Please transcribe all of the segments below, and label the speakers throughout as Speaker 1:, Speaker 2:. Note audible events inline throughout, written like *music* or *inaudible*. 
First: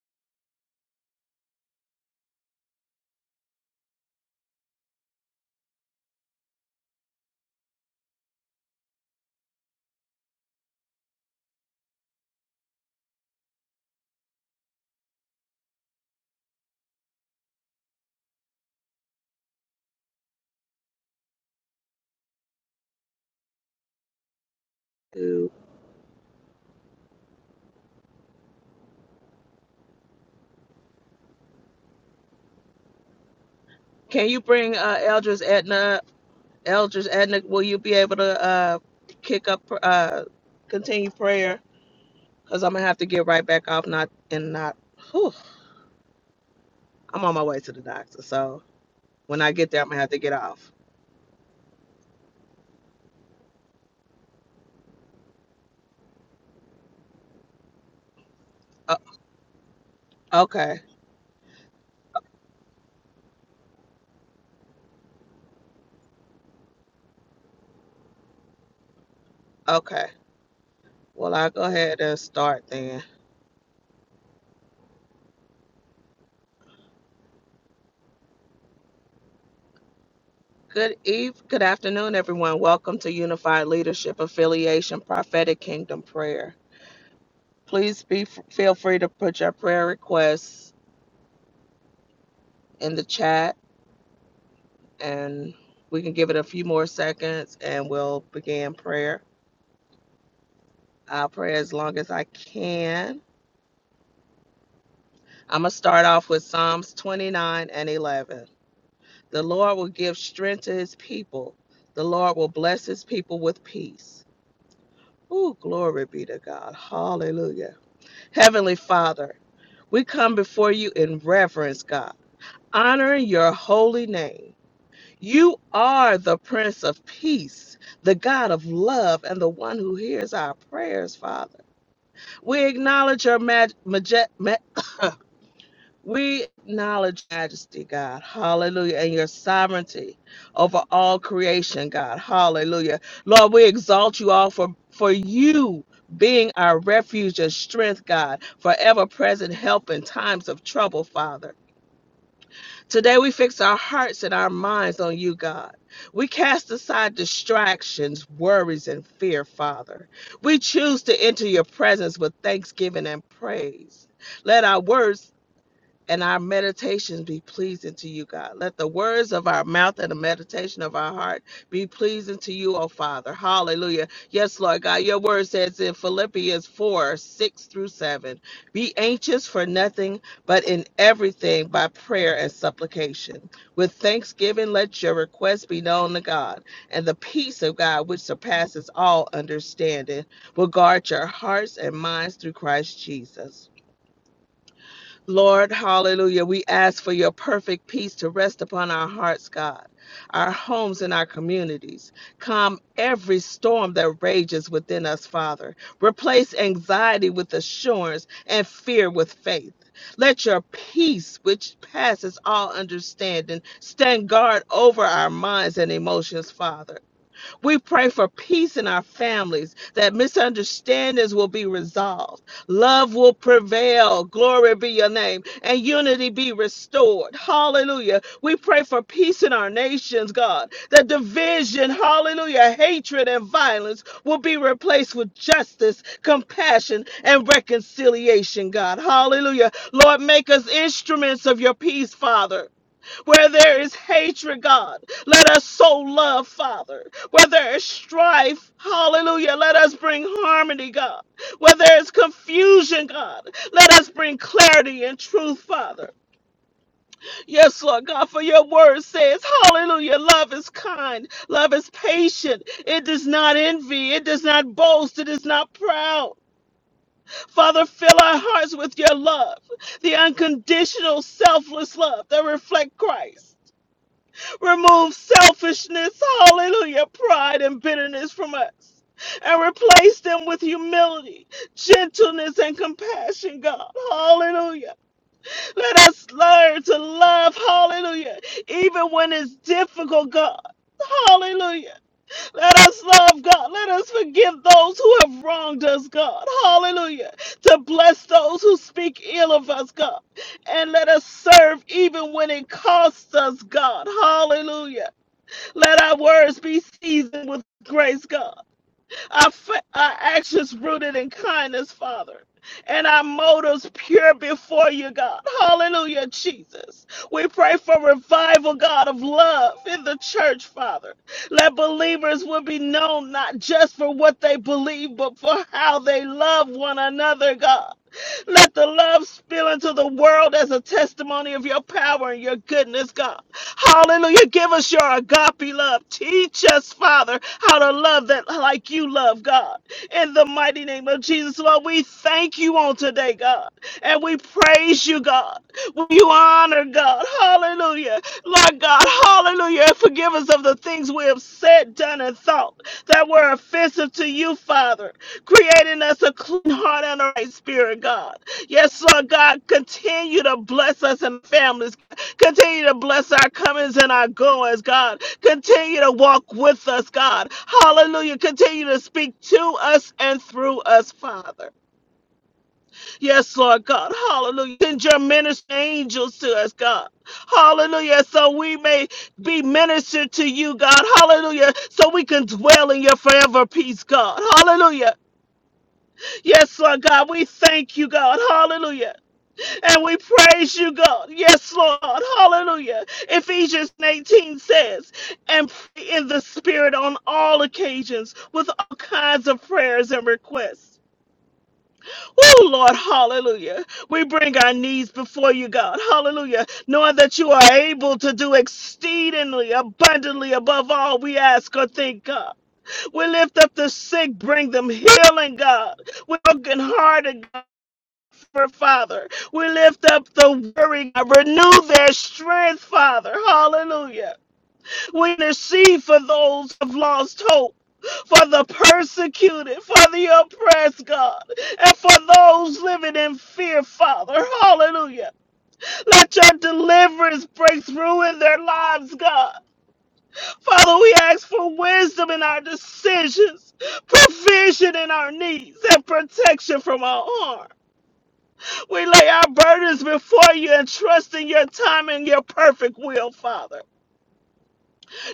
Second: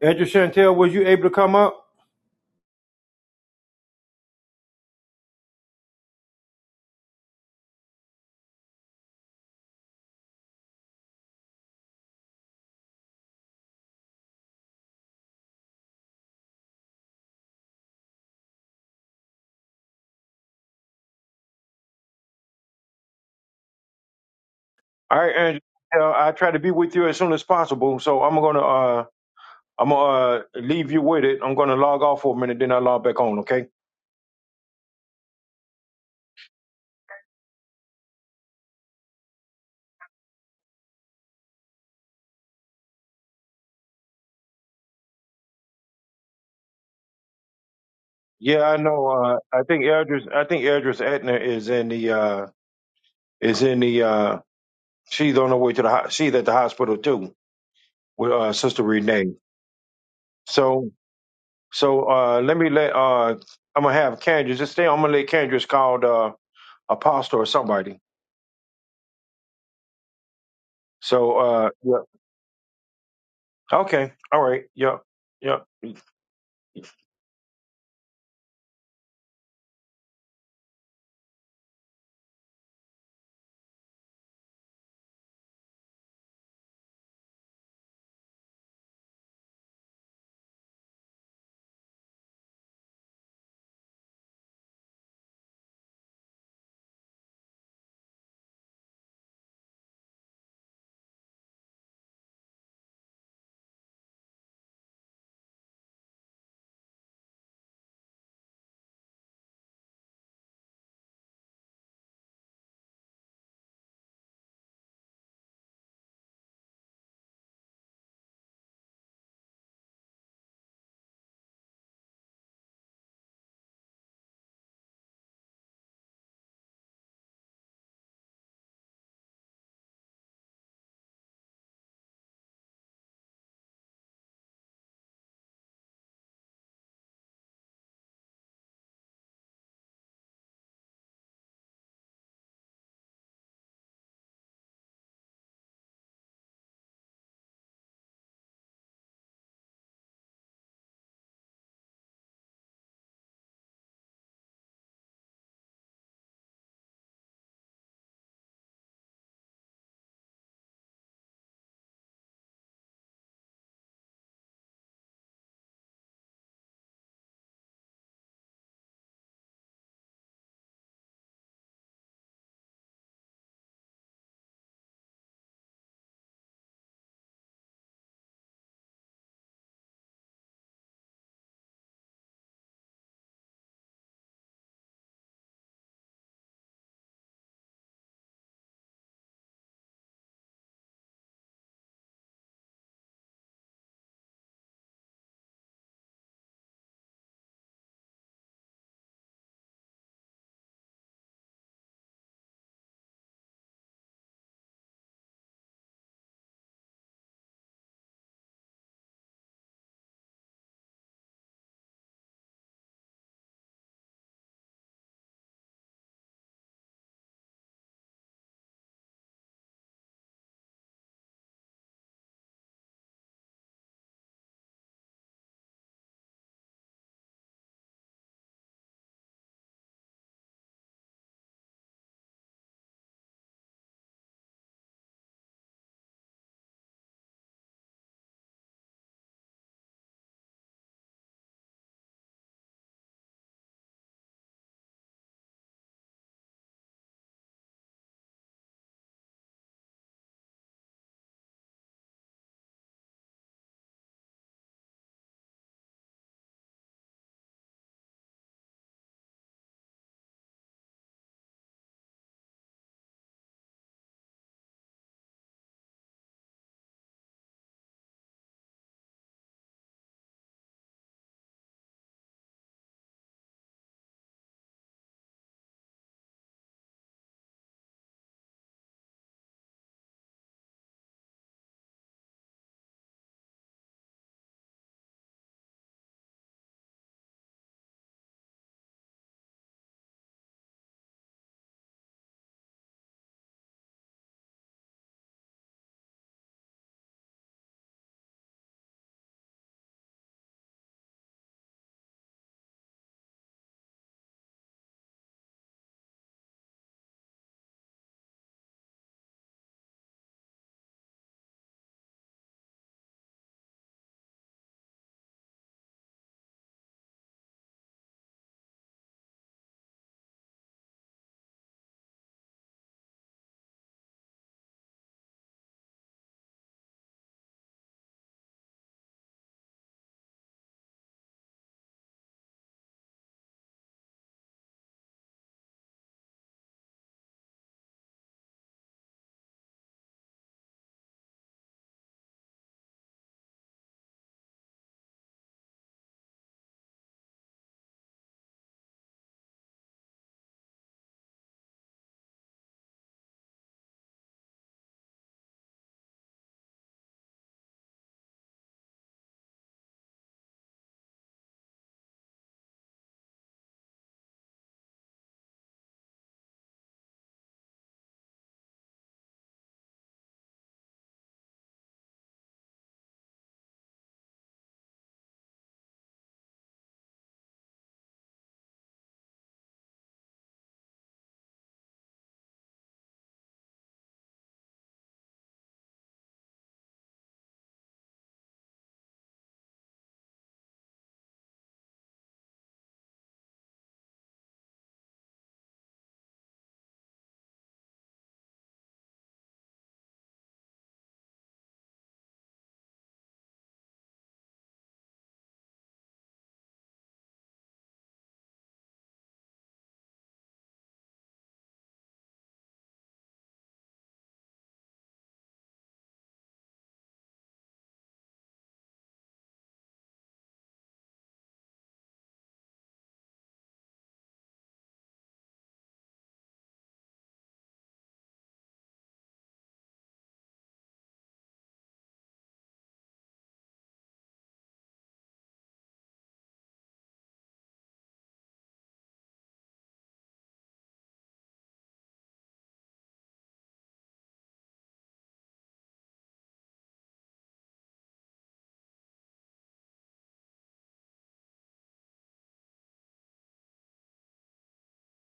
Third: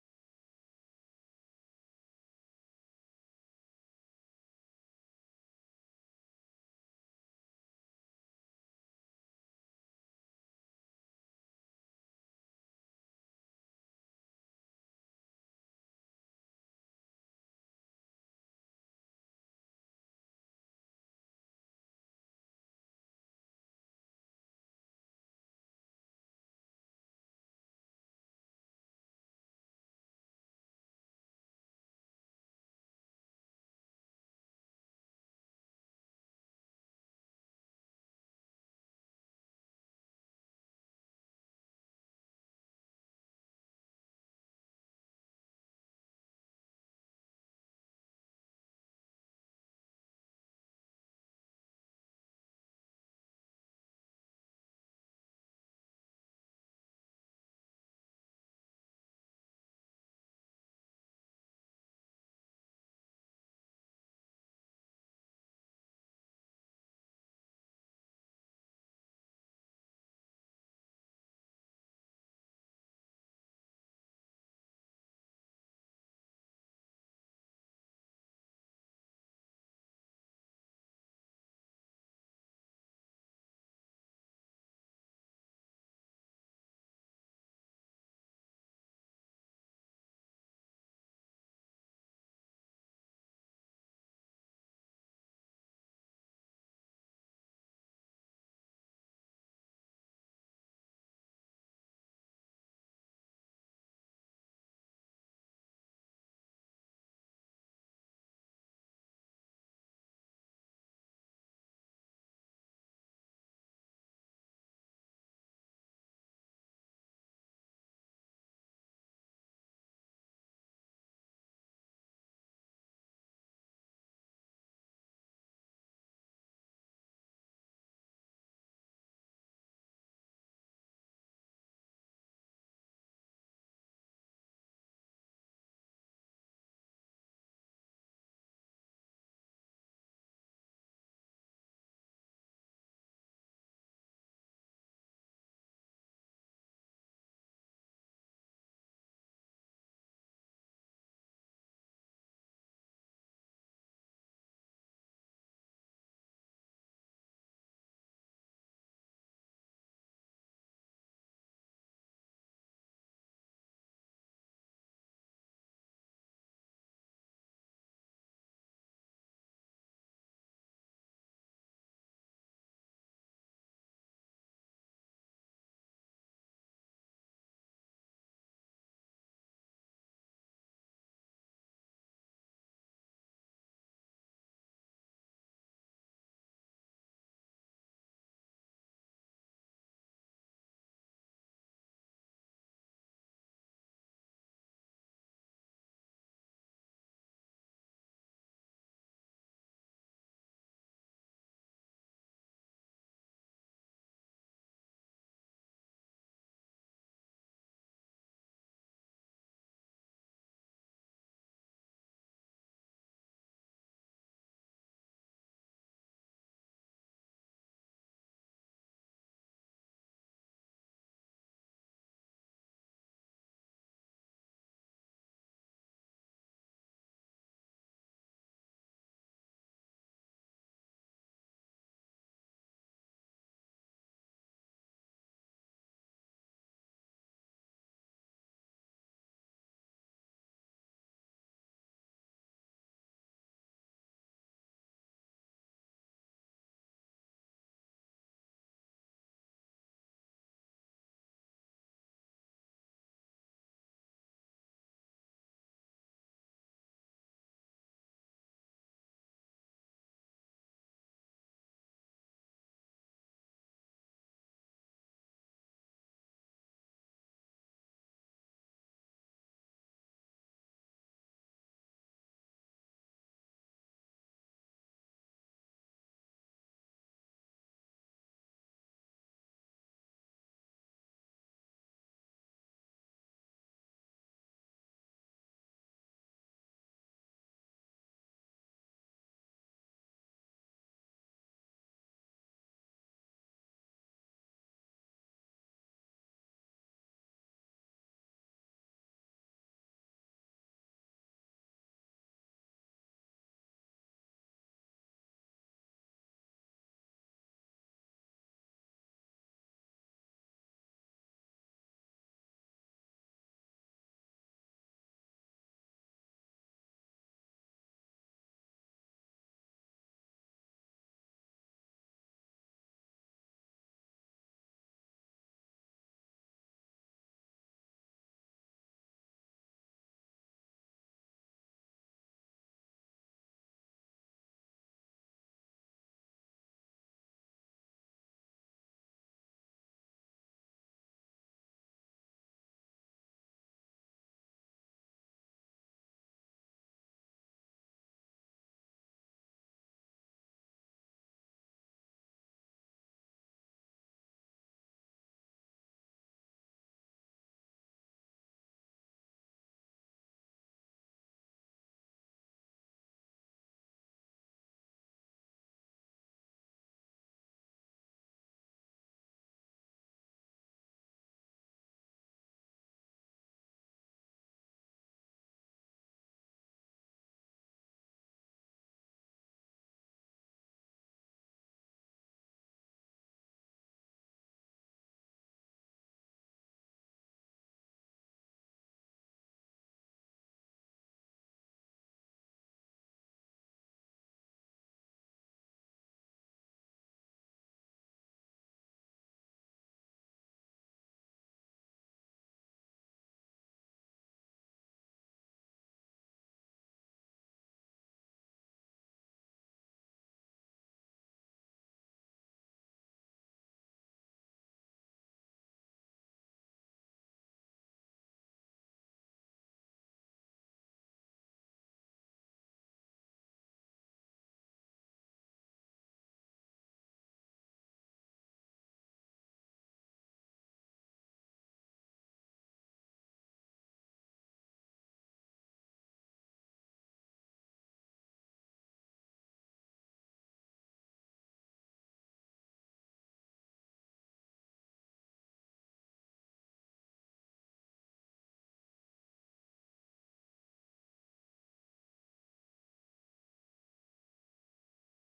Speaker 1: Andrew Chantel, was you able to come up? All right,
Speaker 2: Ooh.
Speaker 1: Andrew. Chantel, I try to be with you as soon as possible, so I'm gonna uh I'm gonna uh, leave you with it. I'm gonna log off for a minute, then I log back on. Okay?
Speaker 2: Can you bring uh, Eldridge Edna? Eldridge Edna, will you be able to uh, kick up, uh, continue prayer? Because I'm gonna have to get right back off. Not and not. Whew, I'm on my way to the doctor, so
Speaker 1: Yeah, I know. Uh,
Speaker 2: when I
Speaker 1: I
Speaker 2: get there,
Speaker 1: think
Speaker 2: I'm gonna have to
Speaker 1: Eldris,
Speaker 2: get
Speaker 1: I think
Speaker 2: off.
Speaker 1: Eldris Etner is in the uh is in the uh she's on her way to the ho- she's at the hospital too with uh Sister
Speaker 2: Uh,
Speaker 1: Renee.
Speaker 2: okay,
Speaker 1: So so uh let me let uh I'm gonna have Candace just stay. I'm gonna let Candace call the uh, apostle or somebody.
Speaker 2: okay. Well,
Speaker 1: So
Speaker 2: I'll go
Speaker 1: uh yeah.
Speaker 2: ahead and start then.
Speaker 1: Okay. All right. Yep. Yep.
Speaker 2: Good eve, good afternoon, everyone. Welcome to Unified Leadership Affiliation Prophetic Kingdom Prayer. Please be feel free to put your prayer requests in the chat and we can give it a few more seconds and we'll begin prayer. I'll pray as long as I can. I'm going to start off with Psalms 29 and 11. The Lord will give strength to his people, the Lord will bless his people with peace. Ooh, glory be to God. Hallelujah. Heavenly Father, we come before you in reverence, God, honoring your holy name. You are the Prince of Peace, the God of love, and the one who hears our prayers, Father. We acknowledge your mag- maje- ma- we acknowledge your majesty, God. Hallelujah. And your sovereignty over all creation, God. Hallelujah. Lord, we exalt you all for, for you being our refuge and strength, God, forever present help in times of trouble, Father. Today we fix our hearts and our minds on you, God. We cast aside distractions, worries, and fear, Father. We choose to enter your presence with thanksgiving and praise. Let our words and our meditations be pleasing to you, God. Let the words of our mouth and the meditation of our heart be pleasing to you, O Father. Hallelujah. Yes, Lord God, your word says in Philippians 4 6 through 7 Be anxious for nothing, but in everything by prayer and supplication. With thanksgiving, let your requests be known to God, and the peace of God, which surpasses all understanding, will guard your hearts and minds through Christ Jesus. Lord, hallelujah, we ask for your perfect peace to rest upon our hearts, God, our homes and our communities. Calm every storm that rages within us, Father. Replace anxiety with assurance and fear with faith. Let your peace, which passes all understanding, stand guard over our minds and emotions, Father. We pray for peace in our families, that misunderstandings will be resolved, love will prevail, glory be your name, and unity be restored. Hallelujah. We pray for peace in our nations, God, that division, hallelujah, hatred and violence will be replaced with justice, compassion, and reconciliation, God. Hallelujah. Lord, make us instruments of your peace, Father. Where there is hatred, God, let us sow love, Father. Where there is strife, hallelujah, let us bring harmony, God. Where there is confusion, God, let us bring clarity and truth, Father. Yes, Lord God, for your word says, hallelujah, love is kind, love is patient, it does not envy, it does not boast, it is not proud. Father, fill our hearts with your love, the unconditional, selfless love that reflects Christ. Remove selfishness, hallelujah, pride and bitterness from us, and replace them with humility, gentleness, and compassion, God, hallelujah. Let us learn to love, hallelujah, even when it's difficult, God. Hallelujah. Let us love God. Let us forgive those who have wronged us, God. Hallelujah. To bless those who speak ill of us, God and let us serve even when it costs us, God. Hallelujah. Let our words be seasoned with grace, God. Our, fa- our actions rooted in kindness, Father. And our motives pure before you, God. Hallelujah, Jesus. We pray for revival, God, of love in the church, Father. Let believers will be known not just for what they believe, but for how they love one another, God. Let the love spill into the world as a testimony of your power and your goodness, God. Hallelujah. Give us your agape love. Teach us, Father, how to love that like you love, God. In the mighty name of Jesus, Lord, we thank you on today, God. And we praise you, God. We honor, God. Hallelujah. Lord God, hallelujah. Hallelujah. And Forgive us of the things we have said, done, and thought that were offensive to you, Father. Creating us a clean heart and a right spirit, God. Yes, Lord God, continue to bless us and families. Continue to bless our comings and our goings, God. Continue to walk with us, God. Hallelujah. Continue to speak to us and through us, Father. Yes, Lord God. Hallelujah. Send your minister angels to us, God. Hallelujah. So we may be ministered to you, God. Hallelujah. So we can dwell in your forever peace, God. Hallelujah. Yes, Lord God. We thank you, God. Hallelujah. And we praise you, God. Yes, Lord. Hallelujah. Ephesians 18 says, and pray in the Spirit on all occasions with all kinds of prayers and requests. Oh, Lord, hallelujah. We bring our needs before you, God. Hallelujah. Knowing that you are able to do exceedingly abundantly above all we ask or think, God. We lift up the sick, bring them healing, God. We brokenhearted, God, for Father. We lift up the weary, God. Renew their strength, Father. Hallelujah. Winter she for those who have lost hope, for the persecuted, for the oppressed, God, and for those living in fear, Father. Hallelujah. Let your deliverance break through in their lives, God. Father, we ask for wisdom in our decisions, provision in our needs, and protection from our harm. We lay our burdens before you and trust in your time and your perfect will, Father.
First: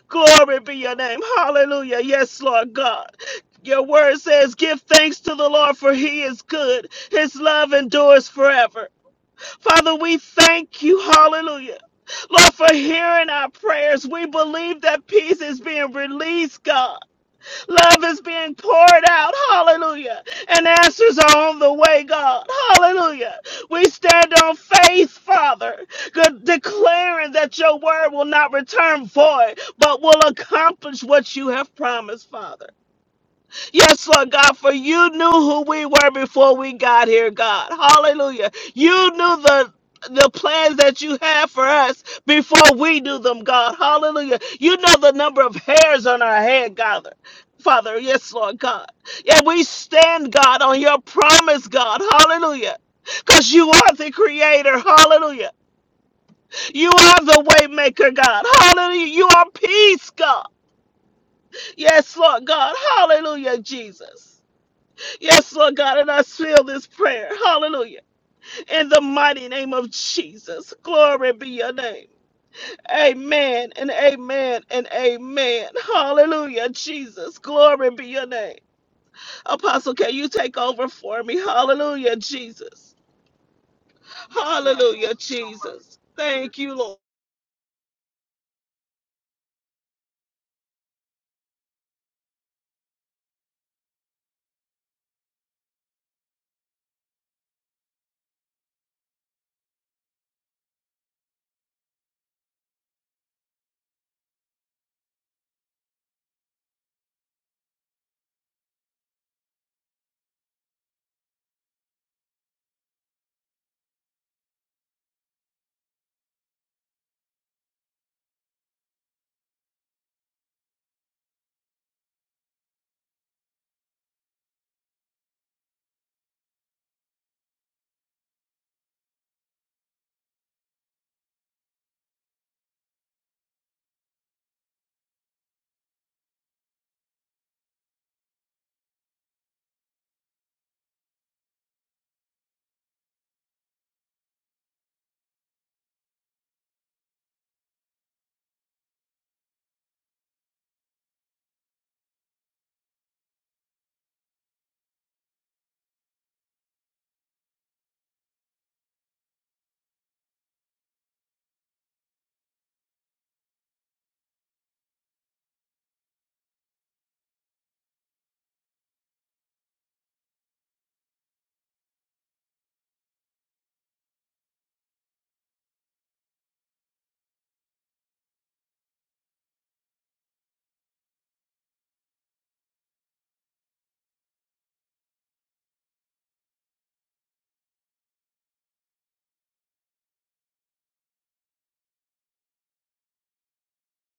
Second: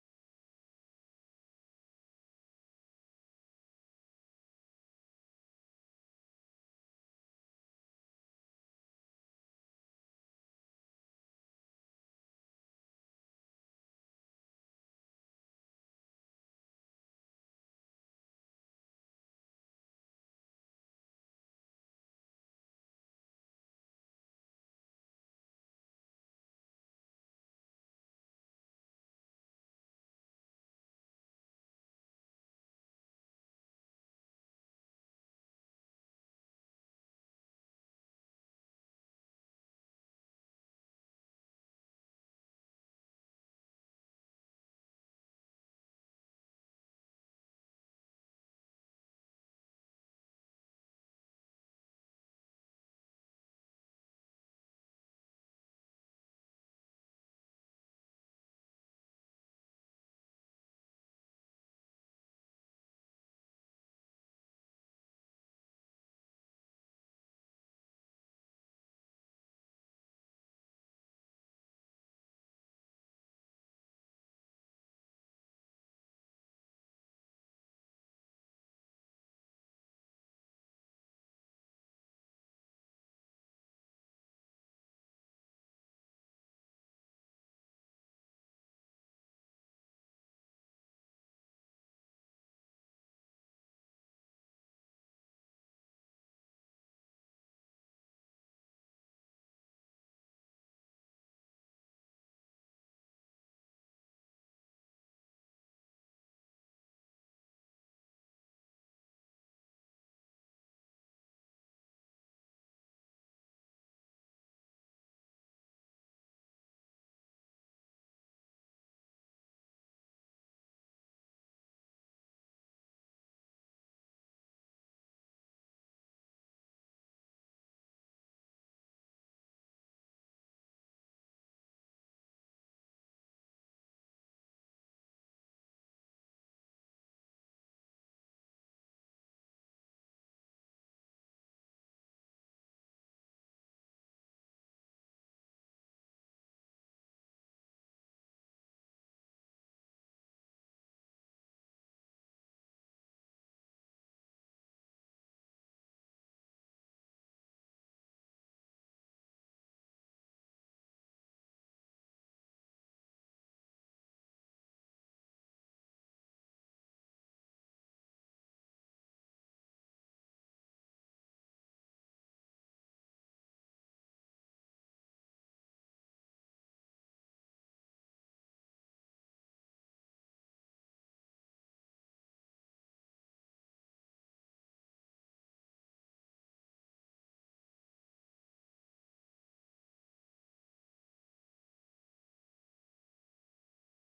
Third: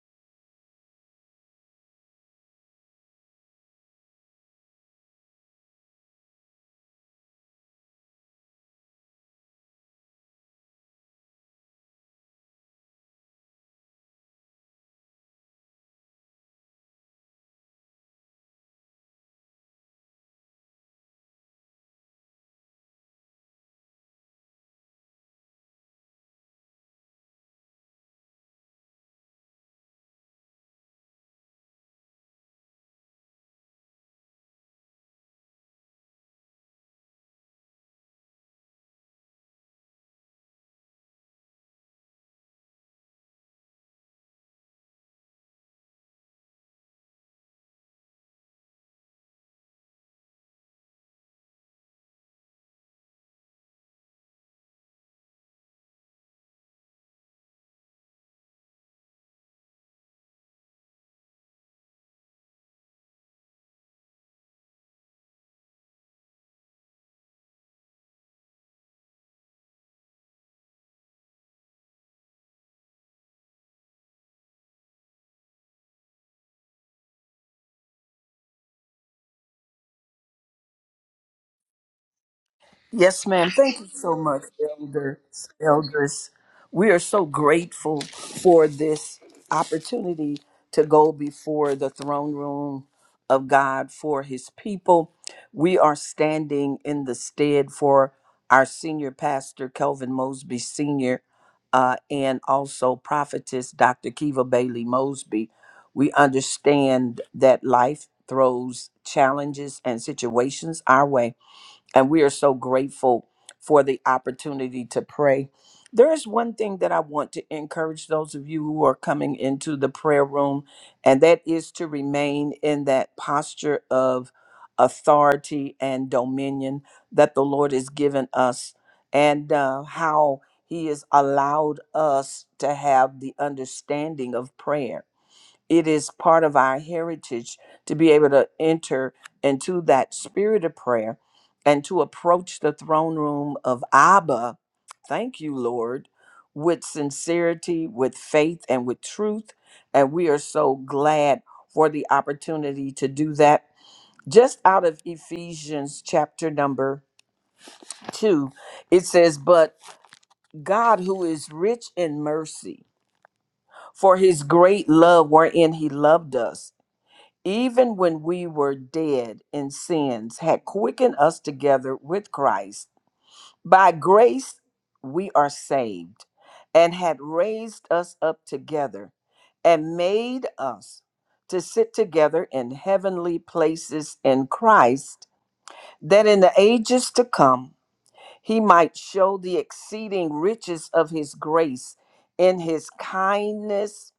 Speaker 2: Glory be your name. Hallelujah. Yes, Lord God. Your word says, Give thanks to the Lord, for he is good. His love endures forever. Father, we thank you. Hallelujah. Lord, for hearing our prayers. We believe that peace is being released, God. Love is being poured out. Hallelujah. And answers are on the way, God. Hallelujah. We stand on faith, Father, declaring that your word will not return void, but will accomplish what you have promised, Father. Yes, Lord God, for you knew who we were before we got here, God. Hallelujah. You knew the the plans that you have for us before we knew them, God. Hallelujah. You know the number of hairs on our head, God. Father, yes, Lord God. And we stand, God, on your promise, God. Hallelujah. Because you are the creator. Hallelujah. You are the way maker, God. Hallelujah. You are peace, God. Yes, Lord God. Hallelujah, Jesus. Yes, Lord God, and I seal this prayer. Hallelujah. In the mighty name of Jesus. Glory be your name. Amen and amen and amen. Hallelujah, Jesus. Glory be your name. Apostle, can you take over for me? Hallelujah, Jesus.
Speaker 3: Yes, ma'am. Thank you so much,
Speaker 2: Hallelujah,
Speaker 3: elders.
Speaker 2: Jesus.
Speaker 3: Elders,
Speaker 2: Thank you,
Speaker 3: we
Speaker 2: Lord.
Speaker 3: are so grateful for this opportunity to go before the throne room of God for His people. We are standing in the stead for our senior pastor, Kelvin Mosby Sr., uh, and also prophetess, Dr. Kiva Bailey Mosby. We understand that life throws challenges and situations our way and we are so grateful for the opportunity to pray. There is one thing that I want to encourage those of you who are coming into the prayer room, and that is to remain in that posture of authority and dominion that the Lord has given us, and uh, how He has allowed us to have the understanding of prayer it is part of our heritage to be able to enter into that spirit of prayer and to approach the throne room of Abba. Thank you, Lord, with sincerity, with faith, and with truth. And we are so glad for the opportunity to do that. Just out of Ephesians chapter number two, it says, But God, who is rich in mercy, for his great love wherein he loved us, even when we were dead in sins, had quickened us together with Christ. By grace we are saved, and had raised us up together, and made us to sit together in heavenly places in Christ, that in the ages to come he might show the exceeding riches of his grace in his kindness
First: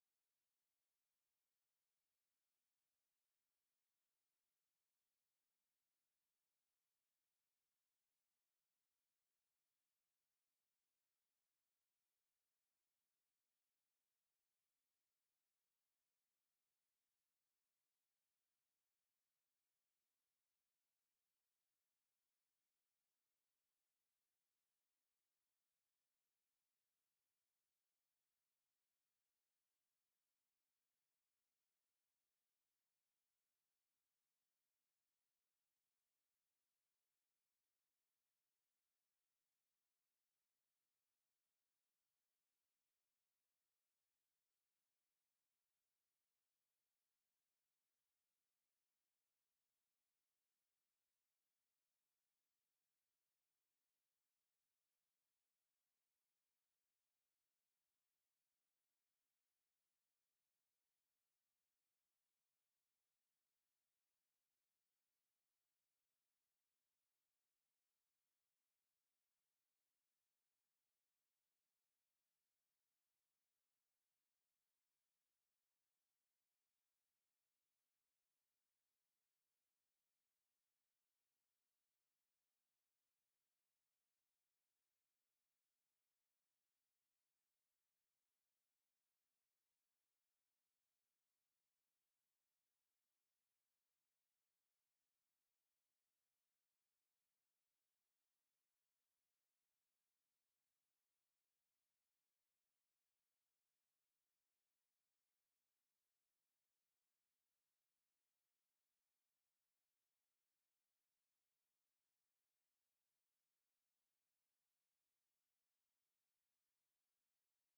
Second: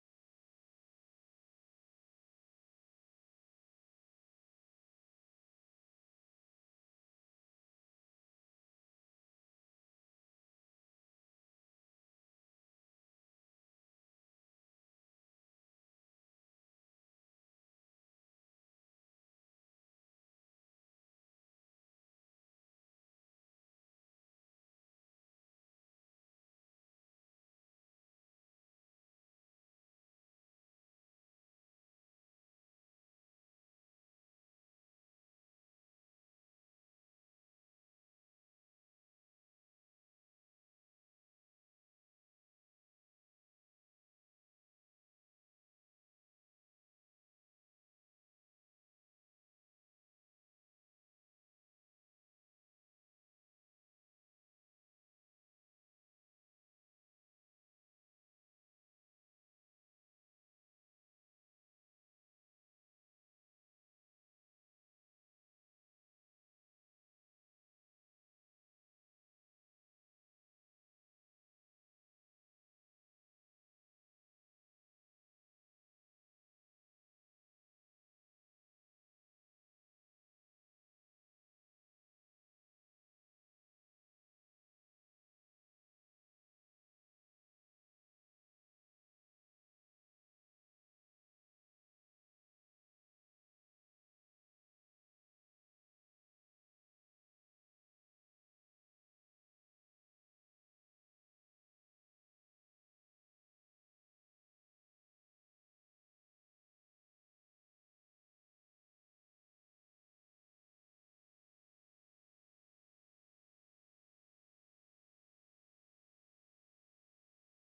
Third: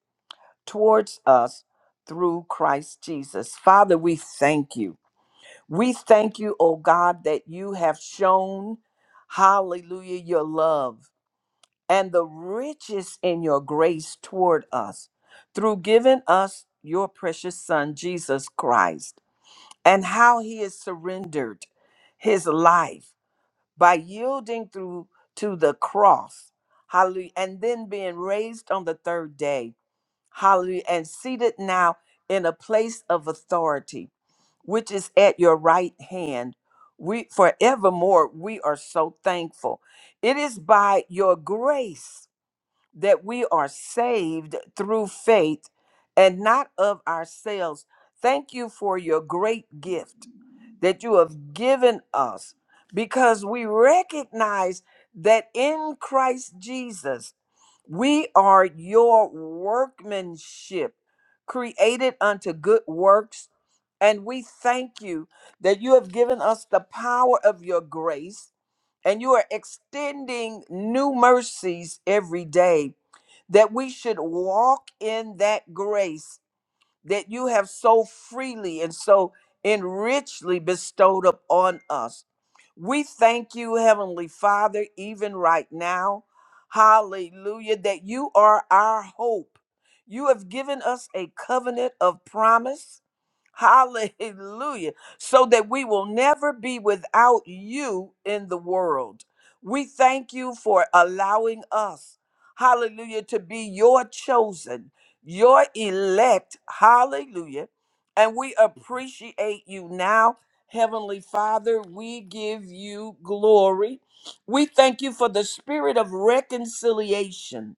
Speaker 3: towards us through Christ Jesus. Father, we thank you. We thank you, O God, that you have shown, hallelujah, your love and the riches in your grace toward us through giving us your precious Son, Jesus Christ, and how he has surrendered his life by yielding through to the cross, hallelujah, and then being raised on the third day, hallelujah, and seated now in a place of authority which is at your right hand. We forevermore we are so thankful. It is by your grace that we are saved through faith and not of ourselves. Thank you for your great gift that you have given us because we recognize that in Christ Jesus, we are your workmanship created unto good works. And we thank you that you have given us the power of your grace and you are extending new mercies every day that we should walk in that grace that you have so freely and so enrichly bestowed upon us we thank you, Heavenly Father, even right now. Hallelujah, that you are our hope. You have given us a covenant of promise. Hallelujah. So that we will never be without you in the world. We thank you for allowing us, hallelujah, to be your chosen, your elect. Hallelujah. And we appreciate you now Heavenly Father, we give you glory. We thank you for the spirit of reconciliation,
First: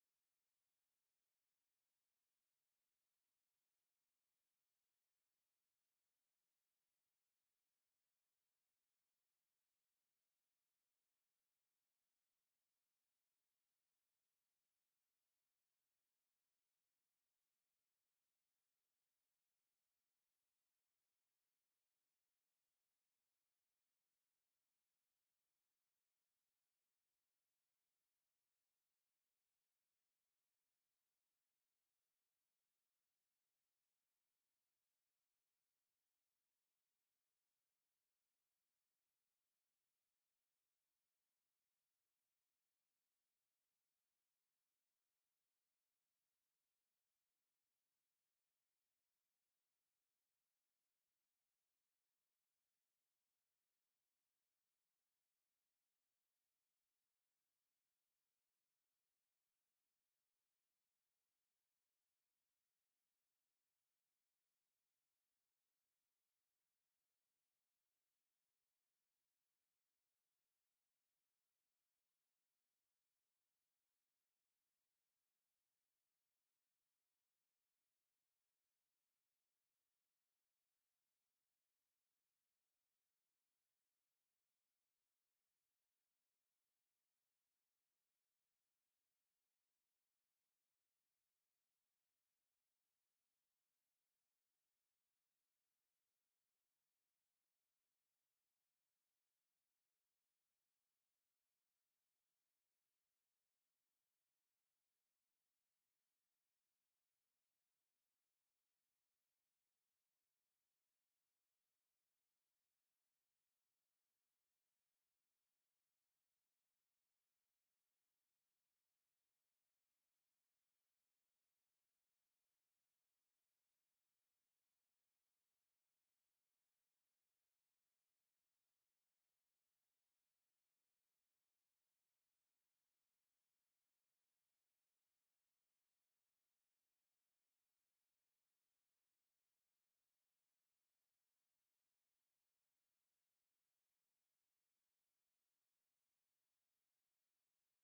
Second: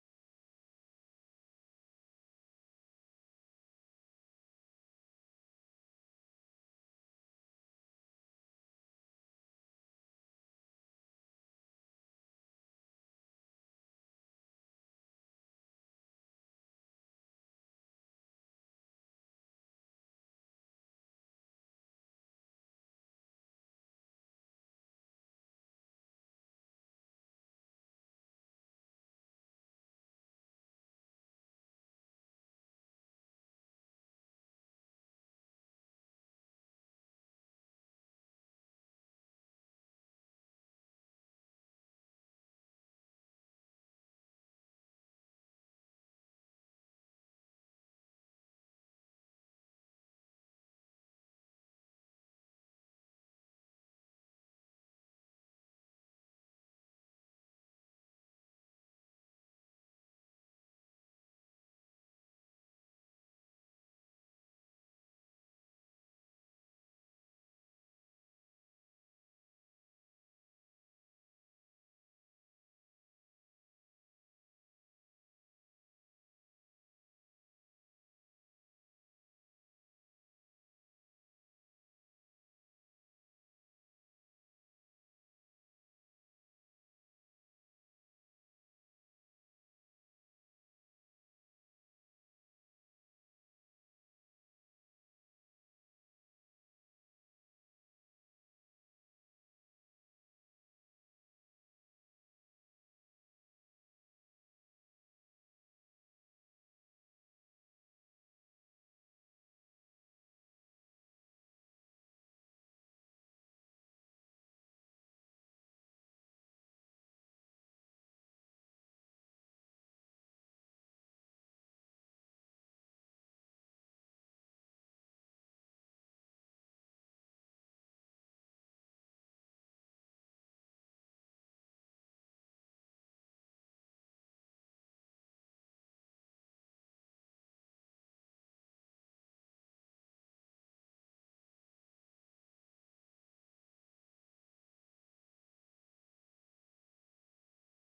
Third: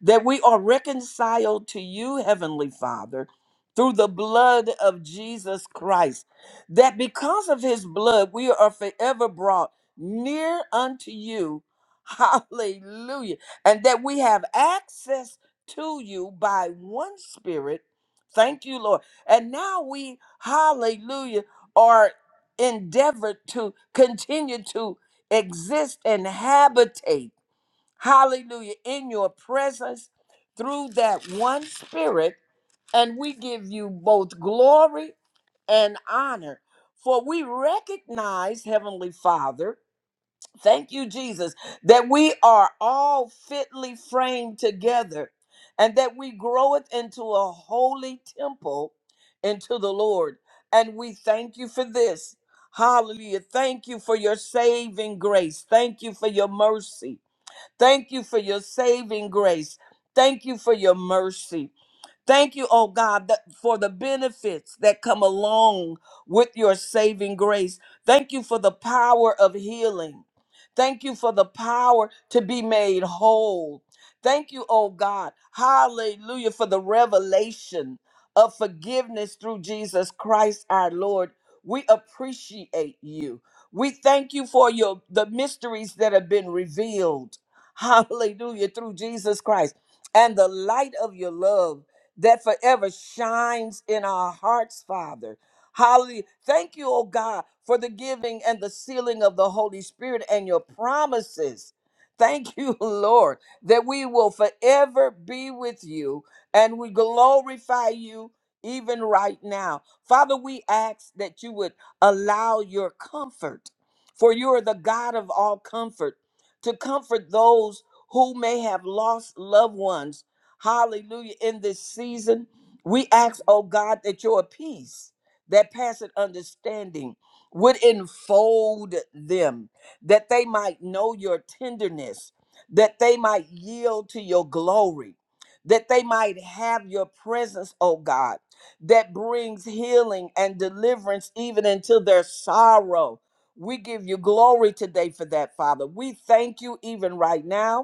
Speaker 3: that we are reconciled to you, Heavenly Father, through the blood of Jesus Christ, that because of his blood, we are forever brought near unto you. *laughs* Hallelujah. And that we have access to you by one spirit. Thank you, Lord. And now we, hallelujah endeavored to continue to exist and habitate, hallelujah, in your presence through that one spirit. And we give you both glory and honor. For we recognize, Heavenly Father, Thank you, Jesus, that we are all fitly framed together and that we groweth into a holy temple into the Lord. And we thank you for this. Hallelujah. Thank you for your saving grace. Thank you for your mercy. Thank you for your saving grace. Thank you for your mercy. Thank you, oh God, that for the benefits that come along with your saving grace. Thank you for the power of healing. Thank you for the power to be made whole. Thank you, oh God. Hallelujah for the revelation of forgiveness through Jesus Christ our Lord. We appreciate you. We thank you for your the mysteries that have been revealed. *laughs* Hallelujah through Jesus Christ and the light of your love that forever shines in our hearts, Father. Hallelujah. Thank you, oh God, for the giving and the sealing of the Holy Spirit and your promises. Thank you, *laughs* Lord, that we will forever be with you and we glorify you even right now. Father, we ask that you would allow your comfort, for you are the God of all comfort, to comfort those who may have lost loved ones Hallelujah. In this season, we ask, oh God, that your peace that passeth understanding would enfold them, that they might know your tenderness, that they might yield to your glory, that they might have your presence, oh God, that brings healing and deliverance even into their sorrow. We give you glory today for that, Father. We thank you even right now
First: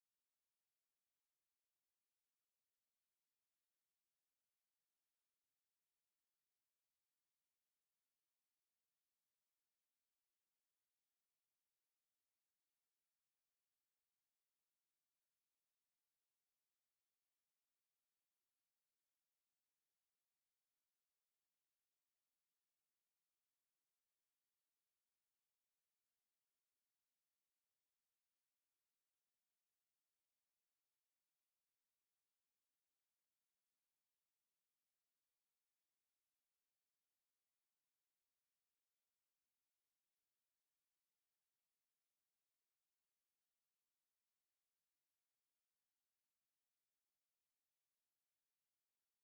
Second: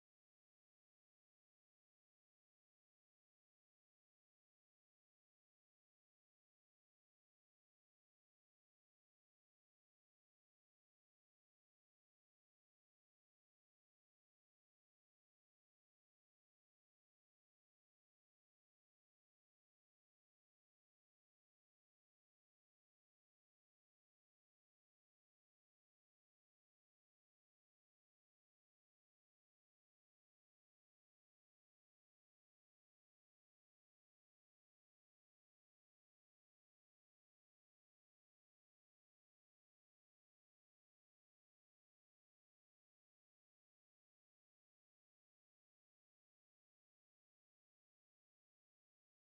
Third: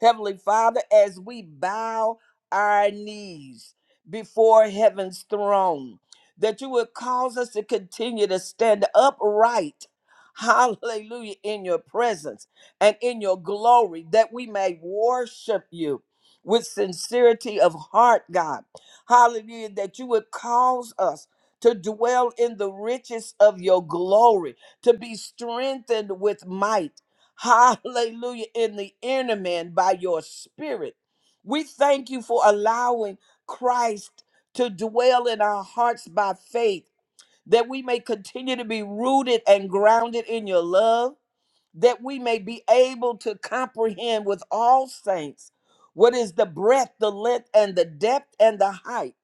Speaker 3: Heavenly Father, as we bow our knees before heaven's throne, that you would cause us to continue to stand upright, *laughs* hallelujah, in your presence and in your glory, that we may worship you with sincerity of heart, God. Hallelujah, that you would cause us to dwell in the riches of your glory, to be strengthened with might hallelujah, in the inner man by your spirit. We thank you for allowing Christ to dwell in our hearts by faith, that we may continue to be rooted and grounded in your love, that we may be able to comprehend with all saints what is the breadth, the length, and the depth, and the height.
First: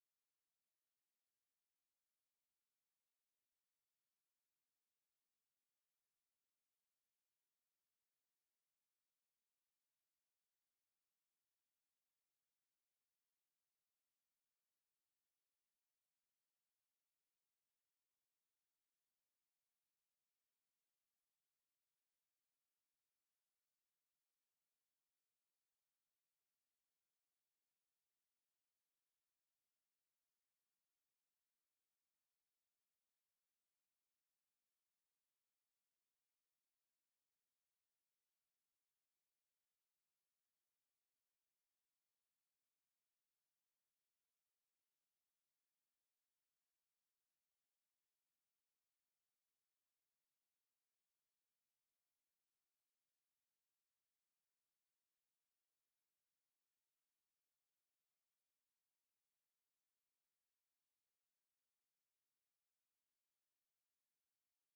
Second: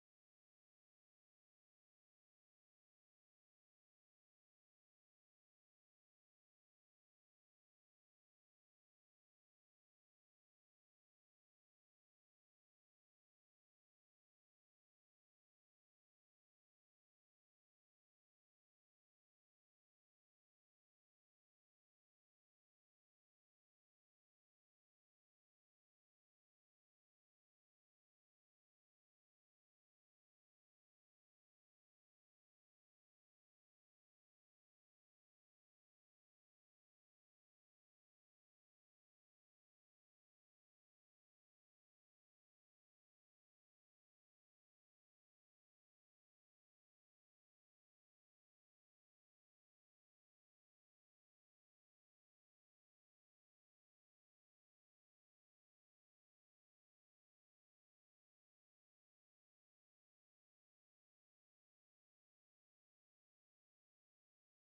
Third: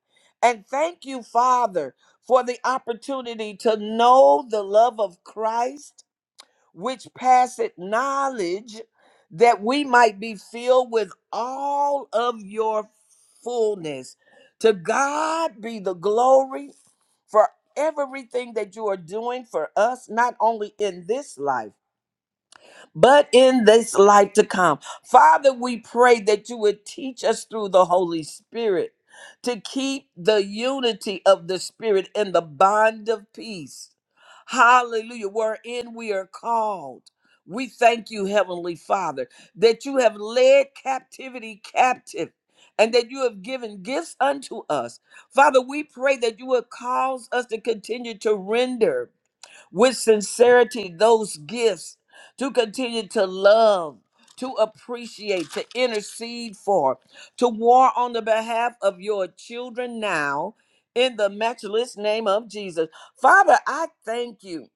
Speaker 3: And thank you, Father, for the opportunity to know the love of Christ which passeth knowledge, that we might be filled with all of your fullness. To God be the glory for everything that you are doing for us, not only in this life but in this life to come. Father, we pray that you would teach us through the Holy Spirit to keep the unity of the Spirit and the bond of peace. Hallelujah, wherein we are called. We thank you, Heavenly Father, that you have led captivity captive and that you have given gifts unto us. Father, we pray that you would cause us to continue to render with sincerity those gifts to continue to love, to appreciate, to intercede for, to war on the behalf of your children now in the matchless name of Jesus. Father, I thank you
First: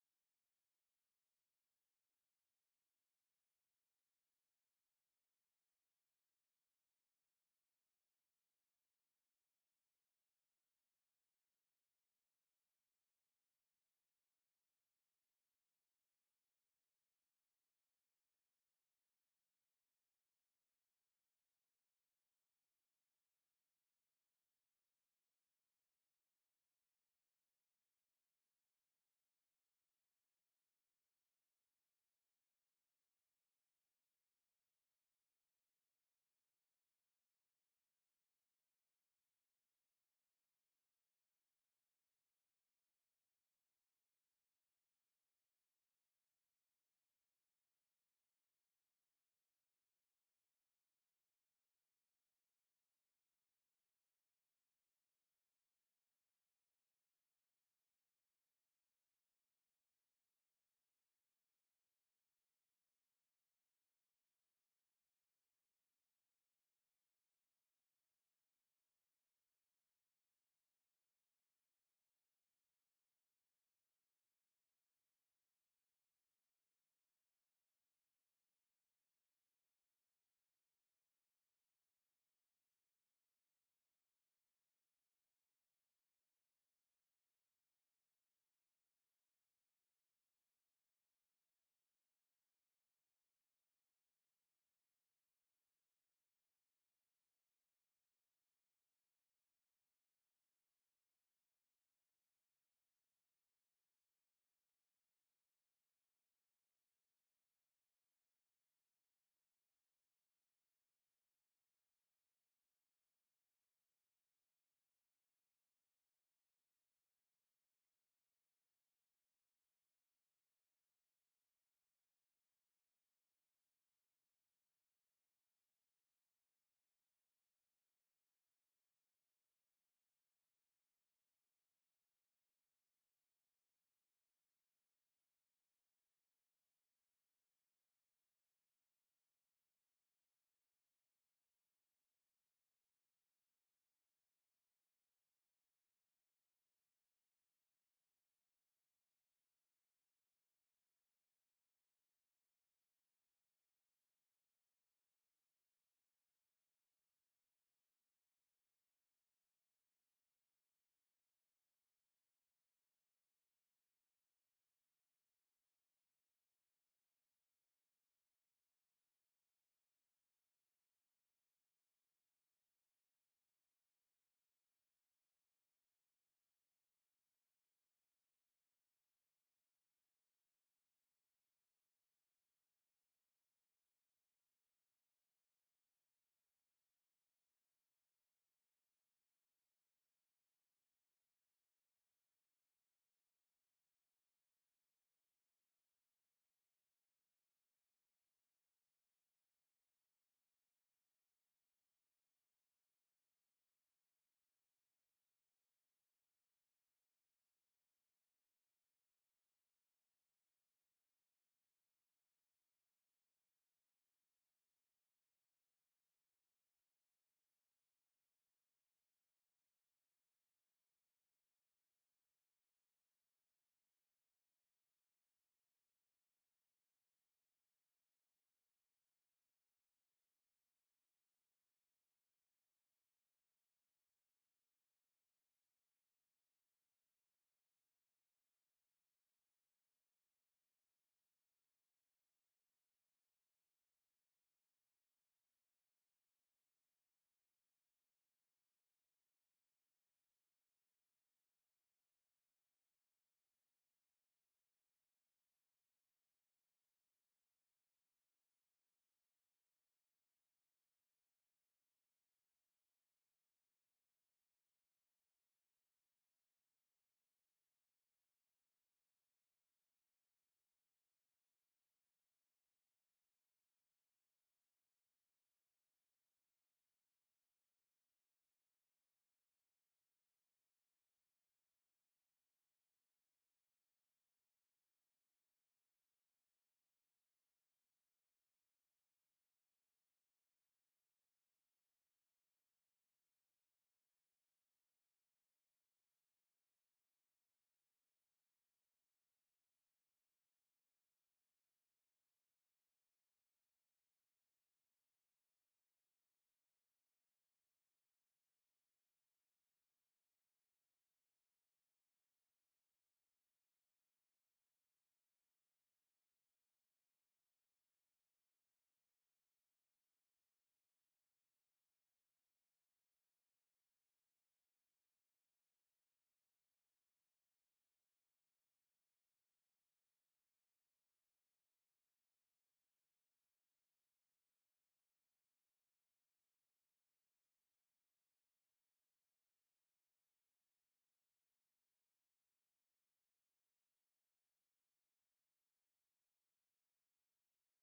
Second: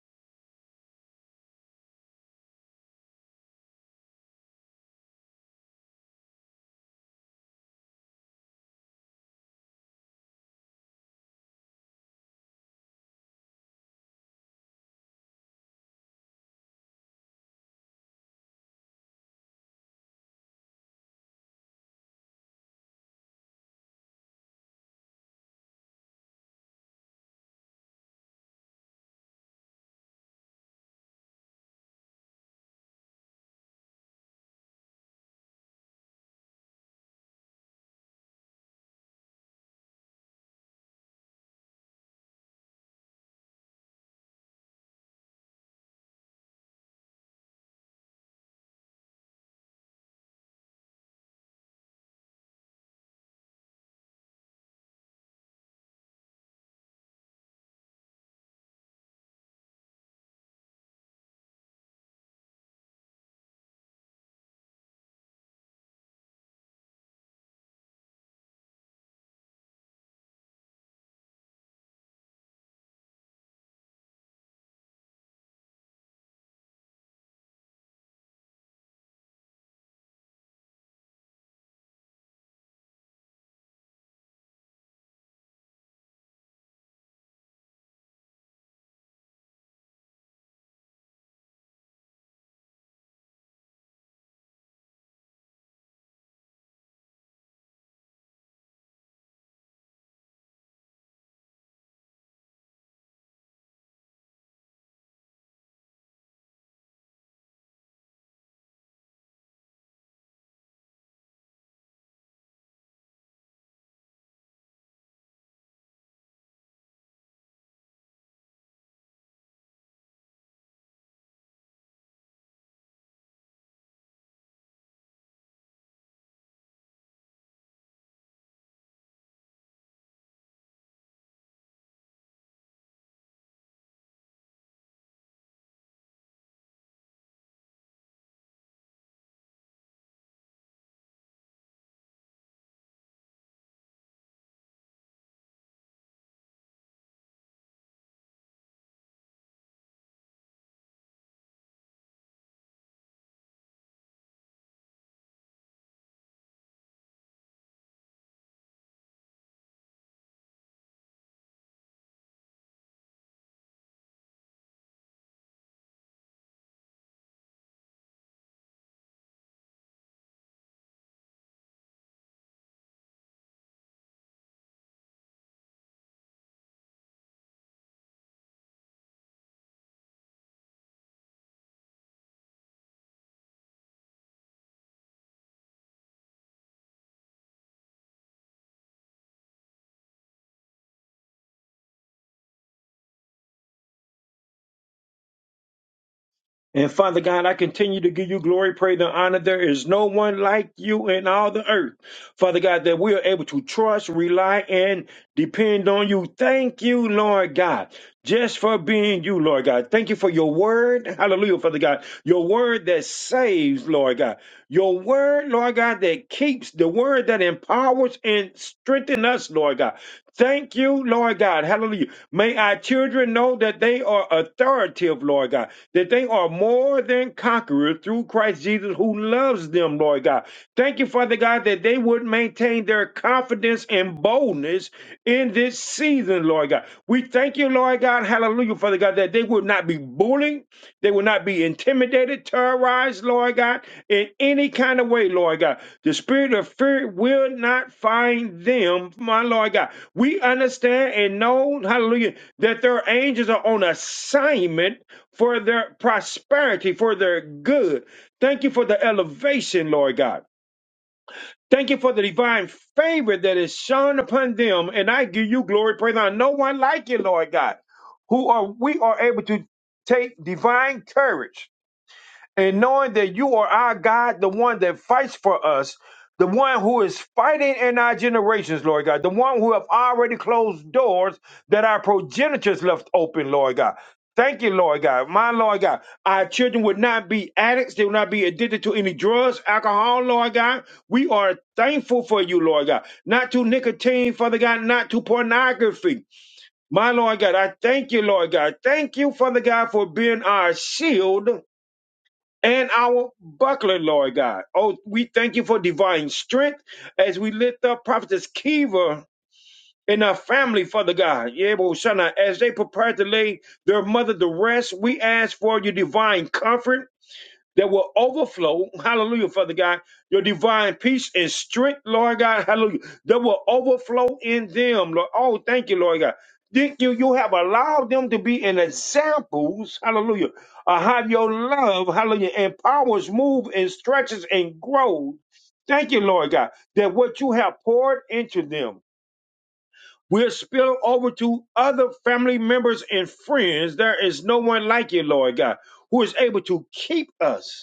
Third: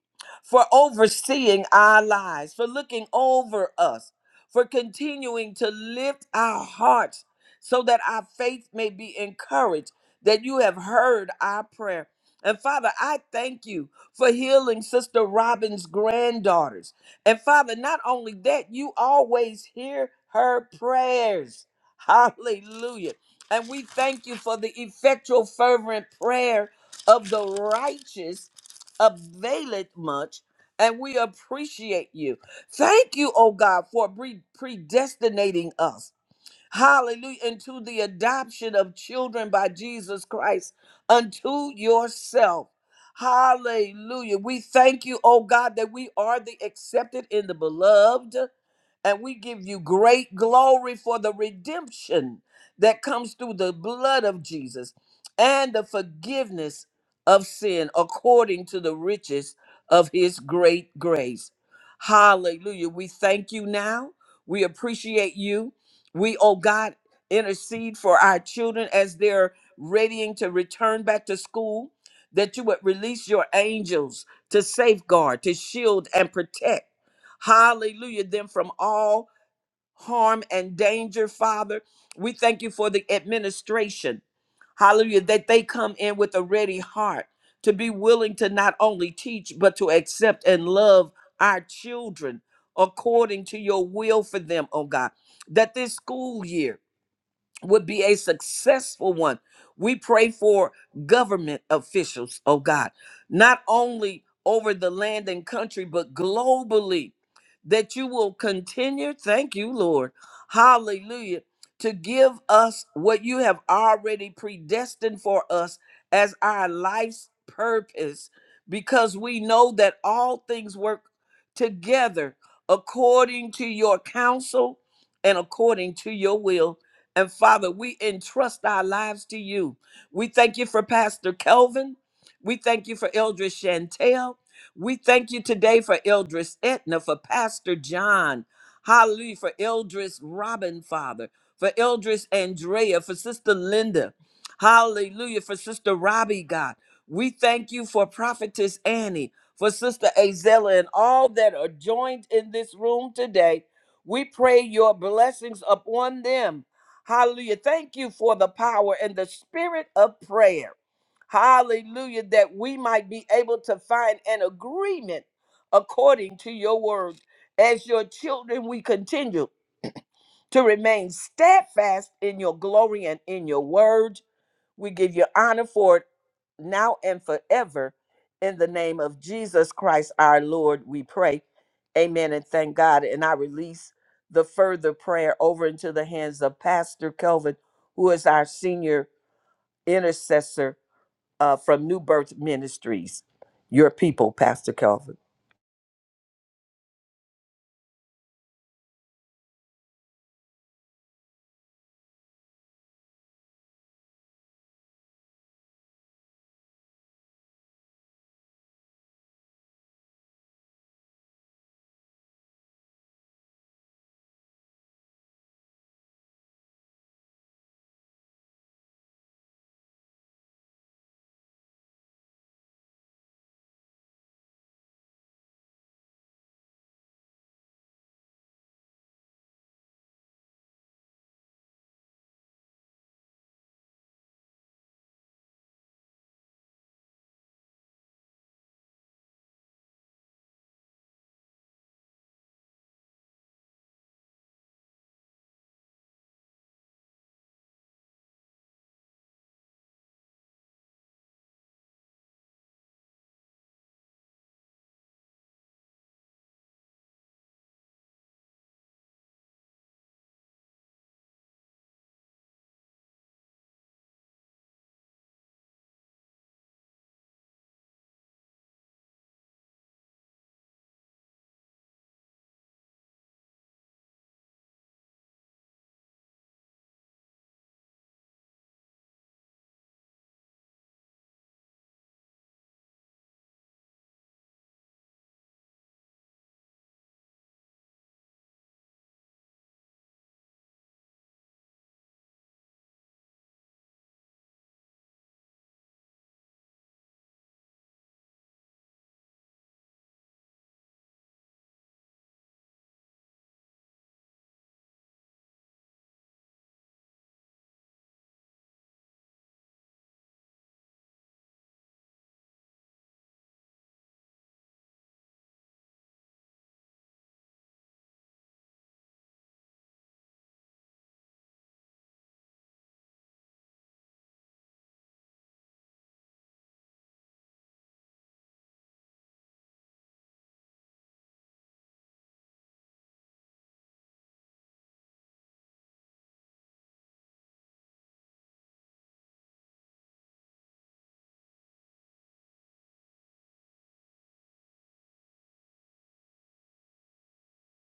Speaker 3: for overseeing our lives, for looking over us, for continuing to lift our hearts so that our faith may be encouraged, that you have heard our prayer. And Father, I thank you for healing Sister Robin's granddaughters. And Father, not only that, you always hear her prayers. *laughs* Hallelujah. And we thank you for the effectual, fervent prayer of the righteous availeth much. And we appreciate you. Thank you, oh God, for pre- predestinating us. Hallelujah. Into the adoption of children by Jesus Christ unto yourself. Hallelujah. We thank you, oh God, that we are the accepted in the beloved and we give you great glory for the redemption that comes through the blood of Jesus and the forgiveness of sin according to the riches of his great grace. Hallelujah. We thank you now. We appreciate you. We, oh God, intercede for our children as they're readying to return back to school, that you would release your angels to safeguard, to shield, and protect Hallelujah. Them from all harm and danger, Father. We thank you for the administration. Hallelujah. That they come in with a ready heart to be willing to not only teach, but to accept and love our children according to your will for them, oh God. That this school year, would be a successful one. We pray for government officials, oh God, not only over the land and country, but globally, that you will continue, thank you, Lord, hallelujah, to give us what you have already predestined for us as our life's purpose, because we know that all things work together according to your counsel and according to your will and Father, we entrust our lives to you. We thank you for Pastor Kelvin. We thank you for Eldris Chantel. We thank you today for Eldris Etna, for Pastor John. Hallelujah. For Eldris Robin, Father. For Eldris Andrea, for Sister Linda. Hallelujah. For Sister Robbie, God. We thank you for Prophetess Annie, for Sister Azella, and all that are joined in this room today. We pray your blessings upon them Hallelujah. Thank you for the power and the spirit of prayer. Hallelujah. That we might be able to find an agreement according to your word. As your children, we continue to remain steadfast in your glory and in your word we give you honor for it now and forever. In the name of Jesus Christ, our Lord, we pray. Amen and thank God. And I release the further prayer over into the hands of Pastor Kelvin, who is our senior intercessor uh, from New Birth Ministries. Your people, Pastor Kelvin.
Speaker 1: And Father God, I continue to give you glory, praise, and honor. There is no one like you in all the earth. Father God, that we are able to trust, rely, and depend on you. Thank you, Lord God, just for being you, Lord God. Thank you for your word. Hallelujah, Father God. Your word that saves, Lord God. Your word, Lord God, that keeps, the word that empowers and strengthens us, Lord God. Thank you, Lord God. Hallelujah. May our children know that they are authoritative, Lord God, that they are more than conquerors through Christ Jesus who loves them, Lord God. Thank you, Father God, that they would maintain their confidence and boldness in this season, Lord God. We thank you, Lord God, hallelujah, Father God, that they would not be bullied they will not be intimidated, terrorized, Lord God, in any kind of way, Lord God. The spirit of fear will not find them, my Lord God. We understand and know, hallelujah, that their angels are on assignment for their prosperity, for their good. Thank you for the elevation, Lord God. Thank you for the divine favor that is shown upon them. And I give you glory, praise, on no one like you, Lord God, who are we are able to take divine courage and knowing that you are our God, the one that fights for us, the one who is fighting in our generations, Lord God, the one who have already closed doors that our progenitors left open, Lord God. Thank you, Lord God. My Lord God, our children would not be addicts. They would not be addicted to any drugs, alcohol, Lord God. We are thankful for you, Lord God. Not to nicotine, Father God, not to pornography. My Lord God, I thank you, Lord God. Thank you, Father God, for being our shield and our buckler, Lord God. Oh, we thank you for divine strength as we lift up Prophetess Kiva and our family, Father God. Yebo Shana, As they prepare to lay their mother to rest, we ask for your divine comfort that will overflow, hallelujah, Father God, your divine peace and strength, Lord God, hallelujah, that will overflow in them, Lord. Oh, thank you, Lord God. Thank you. You have allowed them to be an examples, hallelujah, of how your love, hallelujah, empowers, move, and stretches and grows. Thank you, Lord God, that what you have poured into them will spill over to other family members and friends. There is no one like you, Lord God, who is able to keep us.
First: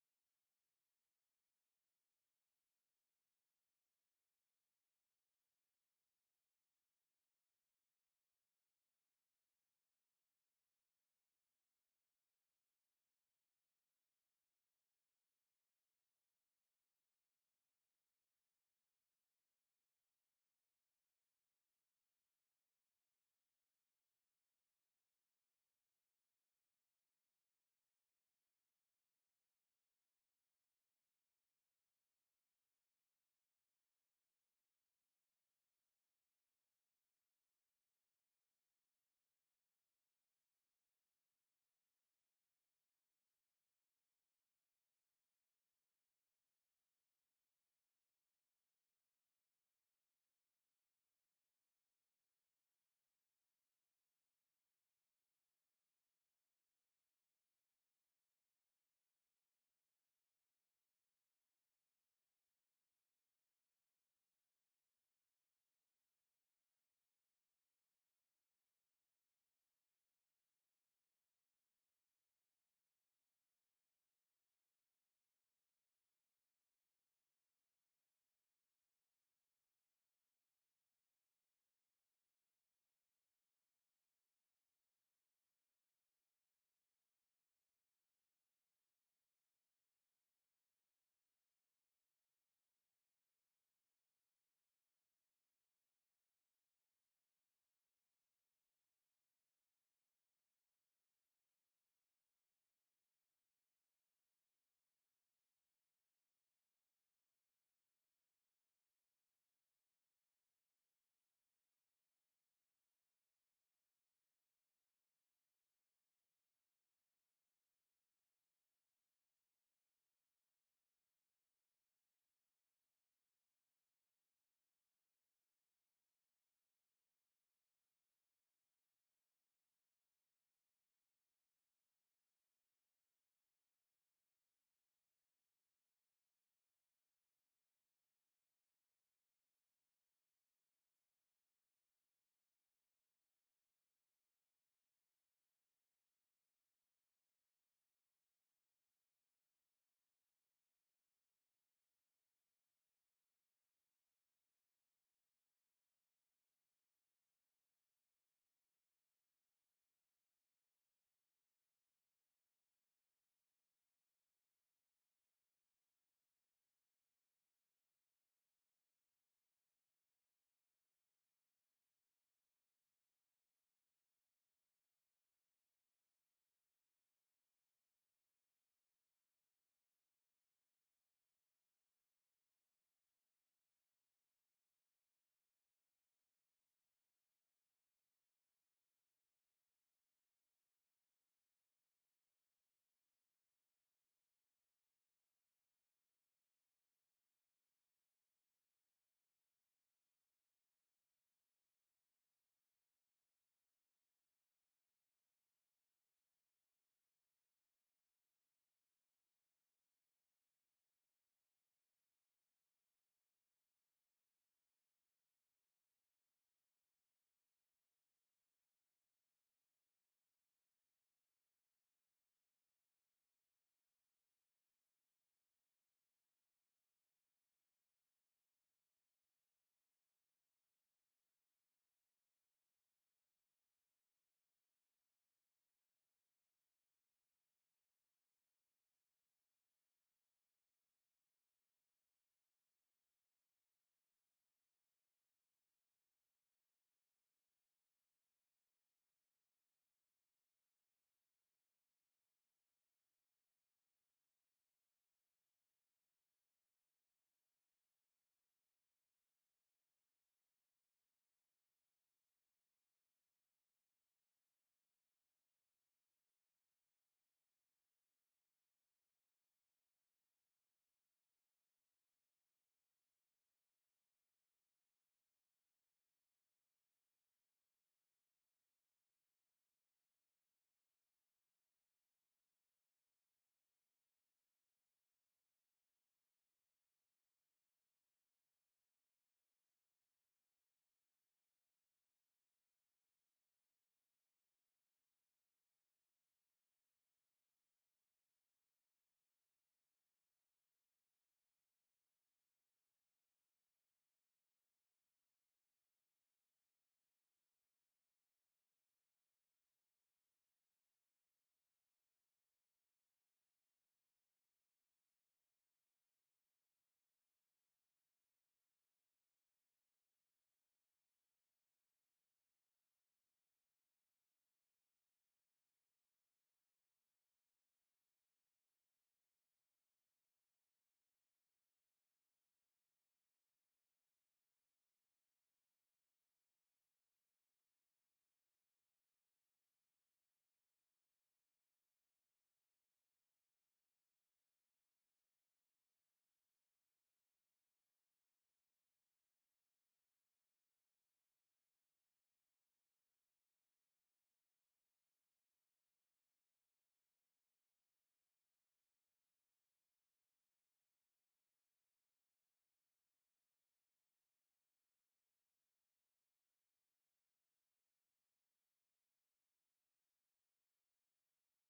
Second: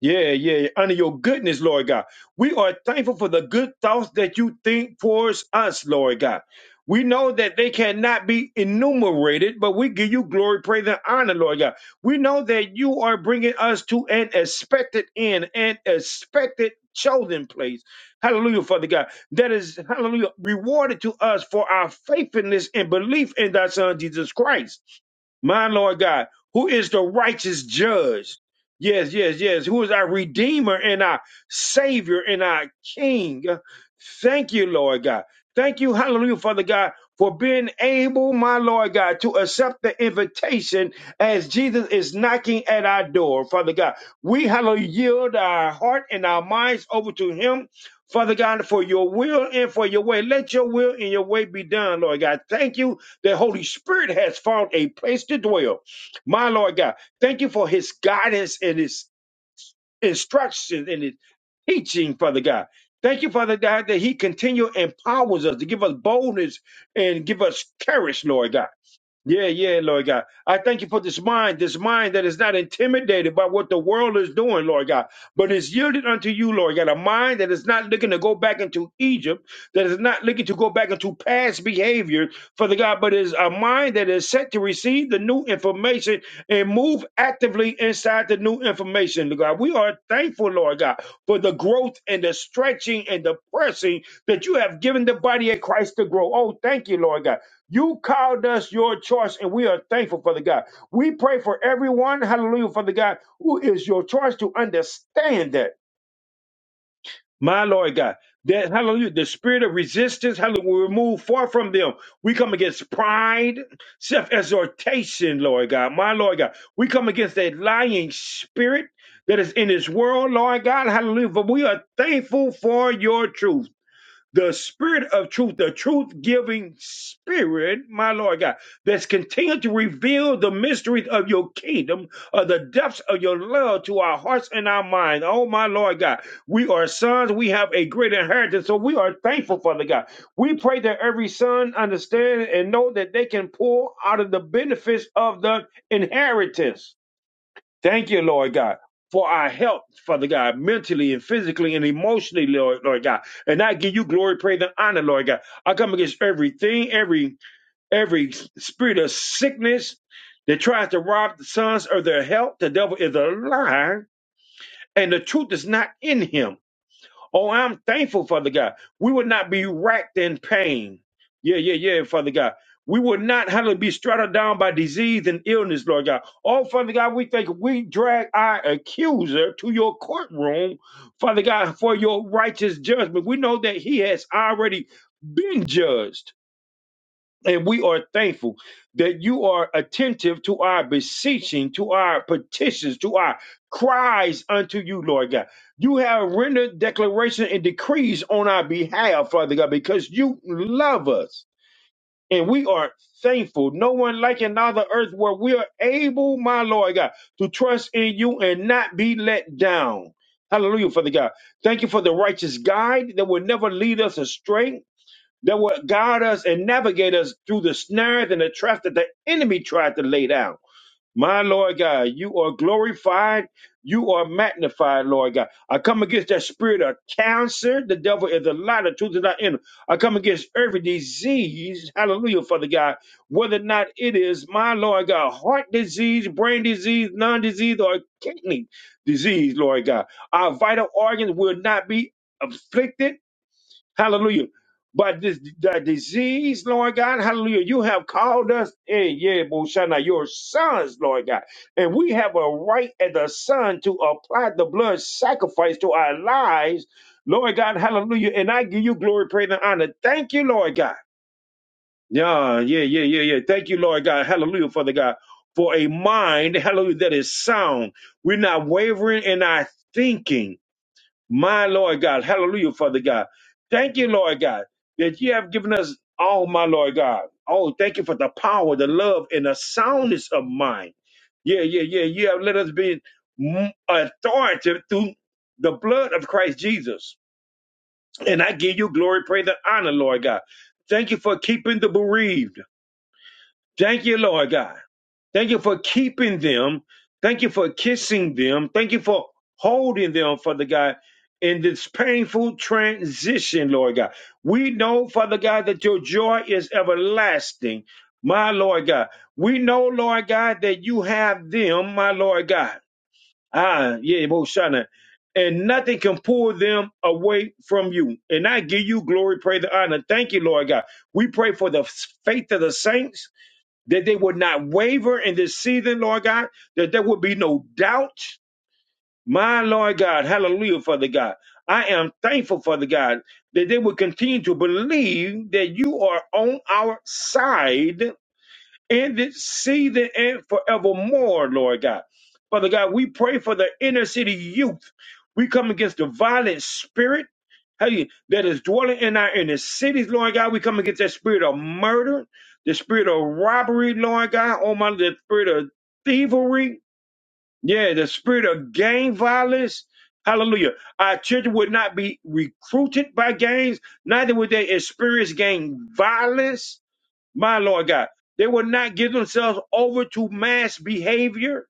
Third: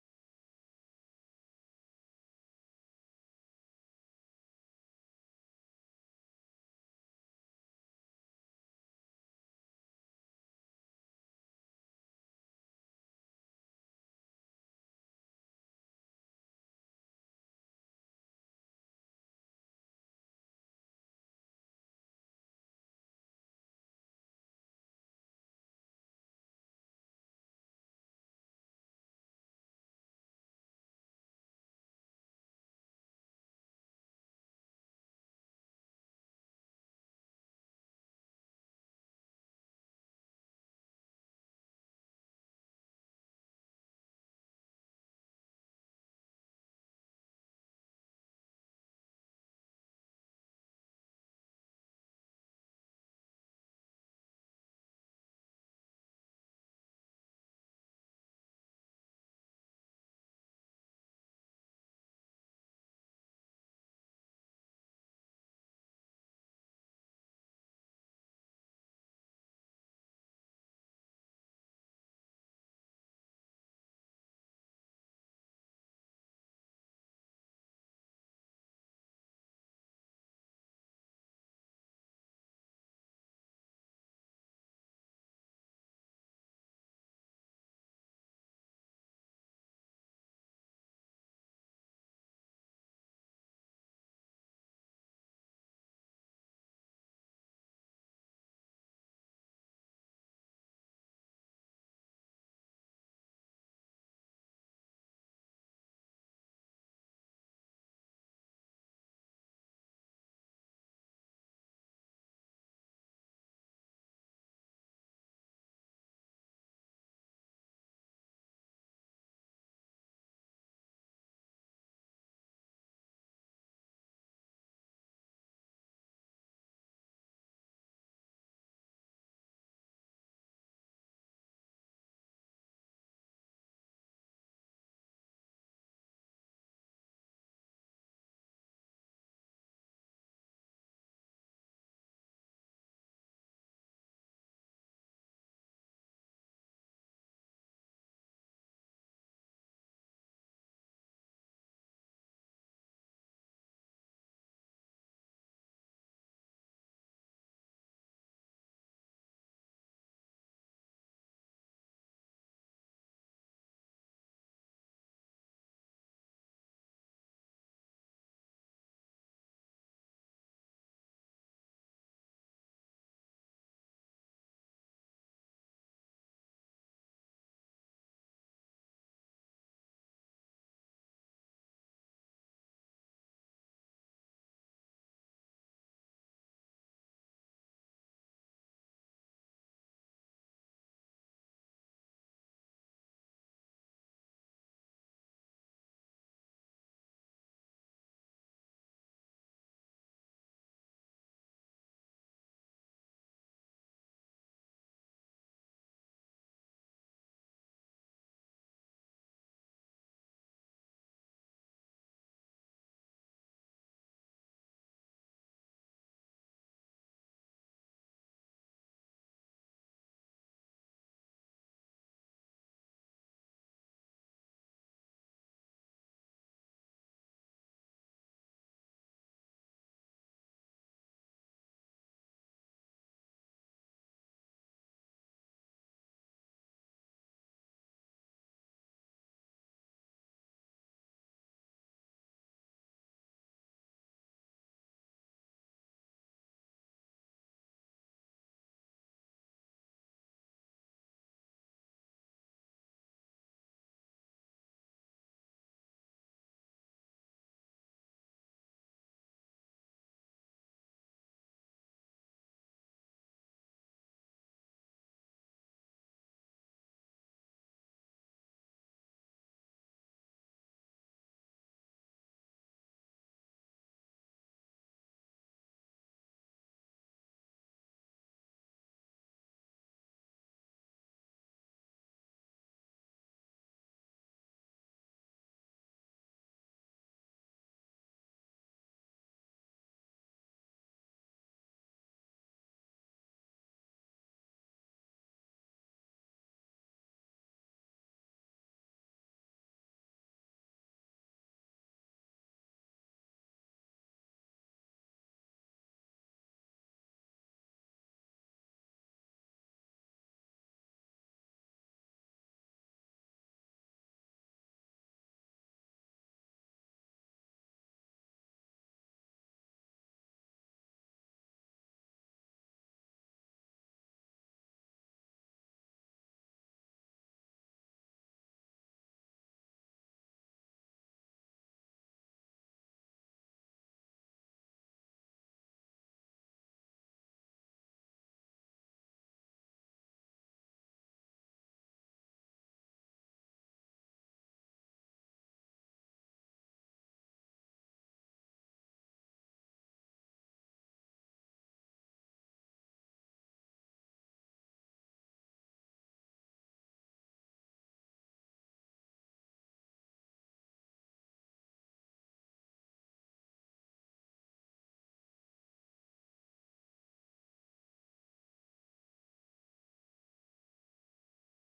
Speaker 1: Yeah, yeah, yeah. Under your goodness, Lord God. We are thankful for the good thoughts that you think towards us, Lord God. We know that they cannot be enumerated, but we give you glory, praise, and honor, Lord God. We know that you are bringing us to an expected end, an expected chosen place. Hallelujah, Father God. That is, hallelujah, rewarded to us for our faithfulness and belief in thy Son, Jesus Christ my Lord God, who is the righteous judge. Yes, yes, yes. Who is our Redeemer and our Savior and our King. Thank you, Lord God. Thank you, hallelujah, Father God, for being able, my Lord God, to accept the invitation as Jesus is knocking at our door, Father God. We, hallelujah, yield our heart and our minds over to Him, Father God, for your will and for your way. Let your will and your way be done, Lord God. Thank you the Holy Spirit has found a place to dwell. My Lord God, thank you for his guidance and his instruction and his teaching, Father God. Thank you, Father God, that he continue empowers us to give us boldness and give us courage, Lord God. Yeah, yeah, Lord God. I thank you for this mind, this mind that is not intimidated by what the world is doing, Lord God, but is yielded unto you, Lord God. A mind that is not looking to go back into Egypt, that is not looking to go back into past behavior, Father God, but is a mind that is set to receive the new information and move actively inside the new information, Lord God. We are thankful, Lord God, for the growth and the stretching and the pressing that you have given the body of Christ to grow. Oh, thank you, Lord God. You called us your choice, and we are thankful for the God. We pray for everyone, hallelujah, for the God who is your choice to understand that, my Lord God, that, hallelujah, the spirit of resistance, hallelujah, we remove far from them. We come against pride, self exhortation, Lord God, my Lord God. We come against that lying spirit that is in this world, Lord God, hallelujah. But we are thankful for your truth the spirit of truth, the truth giving spirit, my Lord God, that's continued to reveal the mysteries of your kingdom, of the depths of your love to our hearts and our minds. Oh, my Lord God, we are sons. We have a great inheritance. So we are thankful, Father God. We pray that every son understand and know that they can pull out of the benefits of the inheritance Thank you, Lord God, for our help, Father God, mentally and physically and emotionally, Lord, Lord God. And I give you glory, praise, and honor, Lord God. I come against everything, every every spirit of sickness that tries to rob the sons of their health. The devil is a liar, and the truth is not in him. Oh, I'm thankful, Father God. We would not be racked in pain. Yeah, yeah, yeah, Father God. We would not have to be straddled down by disease and illness, Lord God. Oh, Father God, we think we drag our accuser to your courtroom, Father God, for your righteous judgment. We know that he has already been judged. And we are thankful that you are attentive to our beseeching, to our petitions, to our cries unto you, Lord God. You have rendered declaration and decrees on our behalf, Father God, because you love us. And we are thankful. No one like another earth where we are able, my Lord God, to trust in you and not be let down. Hallelujah, Father God. Thank you for the righteous guide that will never lead us astray that would guide us and navigate us through the snares and the traps that the enemy tried to lay down. My Lord God, you are glorified. You are magnified, Lord God. I come against that spirit of cancer. The devil is a lie. The truth is not in him. I come against every disease. Hallelujah, Father God. Whether or not it is, my Lord God, heart disease, brain disease, lung disease, or kidney disease, Lord God. Our vital organs will not be afflicted Hallelujah. But this the disease, Lord God, hallelujah. You have called us in yeah, Boshana, your sons, Lord God. And we have a right as a son to apply the blood sacrifice to our lives, Lord God, hallelujah. And I give you glory, praise, and honor. Thank you, Lord God. Yeah, yeah, yeah, yeah, yeah. Thank you, Lord God. Hallelujah, Father God. For a mind, hallelujah, that is sound. We're not wavering in our thinking my Lord God, hallelujah, Father God. Thank you, Lord God, that you have given us all, my Lord God. Oh, thank you for the power, the love, and the soundness of mind. Yeah, yeah, yeah. You have let us be m- authoritative through the blood of Christ Jesus. And I give you glory, praise, and honor, Lord God. Thank you for keeping the bereaved. Thank you, Lord God. Thank you for keeping them. Thank you for kissing them. Thank you for holding them, Father God, in this painful transition, Lord God. We know, Father God, that your joy is everlasting, my Lord God. We know, Lord God, that you have them, my Lord God. Ah, yeah, Moshana. And nothing can pull them away from you. And I give you glory, praise, and honor. Thank you, Lord God. We pray for the faith of the saints that they would not waver in this season, Lord God, that there would be no doubt. My Lord God, hallelujah, Father God. I am thankful, Father God, that they would continue to believe that you are on our side in this season and forevermore, Lord God. Father God, we pray for the inner city youth. We come against the violent spirit hey, that is dwelling in our inner cities, Lord God. We come against that spirit of murder, the spirit of robbery, Lord God. Oh, my, the spirit of thievery. Yeah, the spirit of gang violence. Hallelujah. Our children would not be recruited by gangs, neither would they experience gang violence. My Lord God. They will not give themselves over to mass behavior.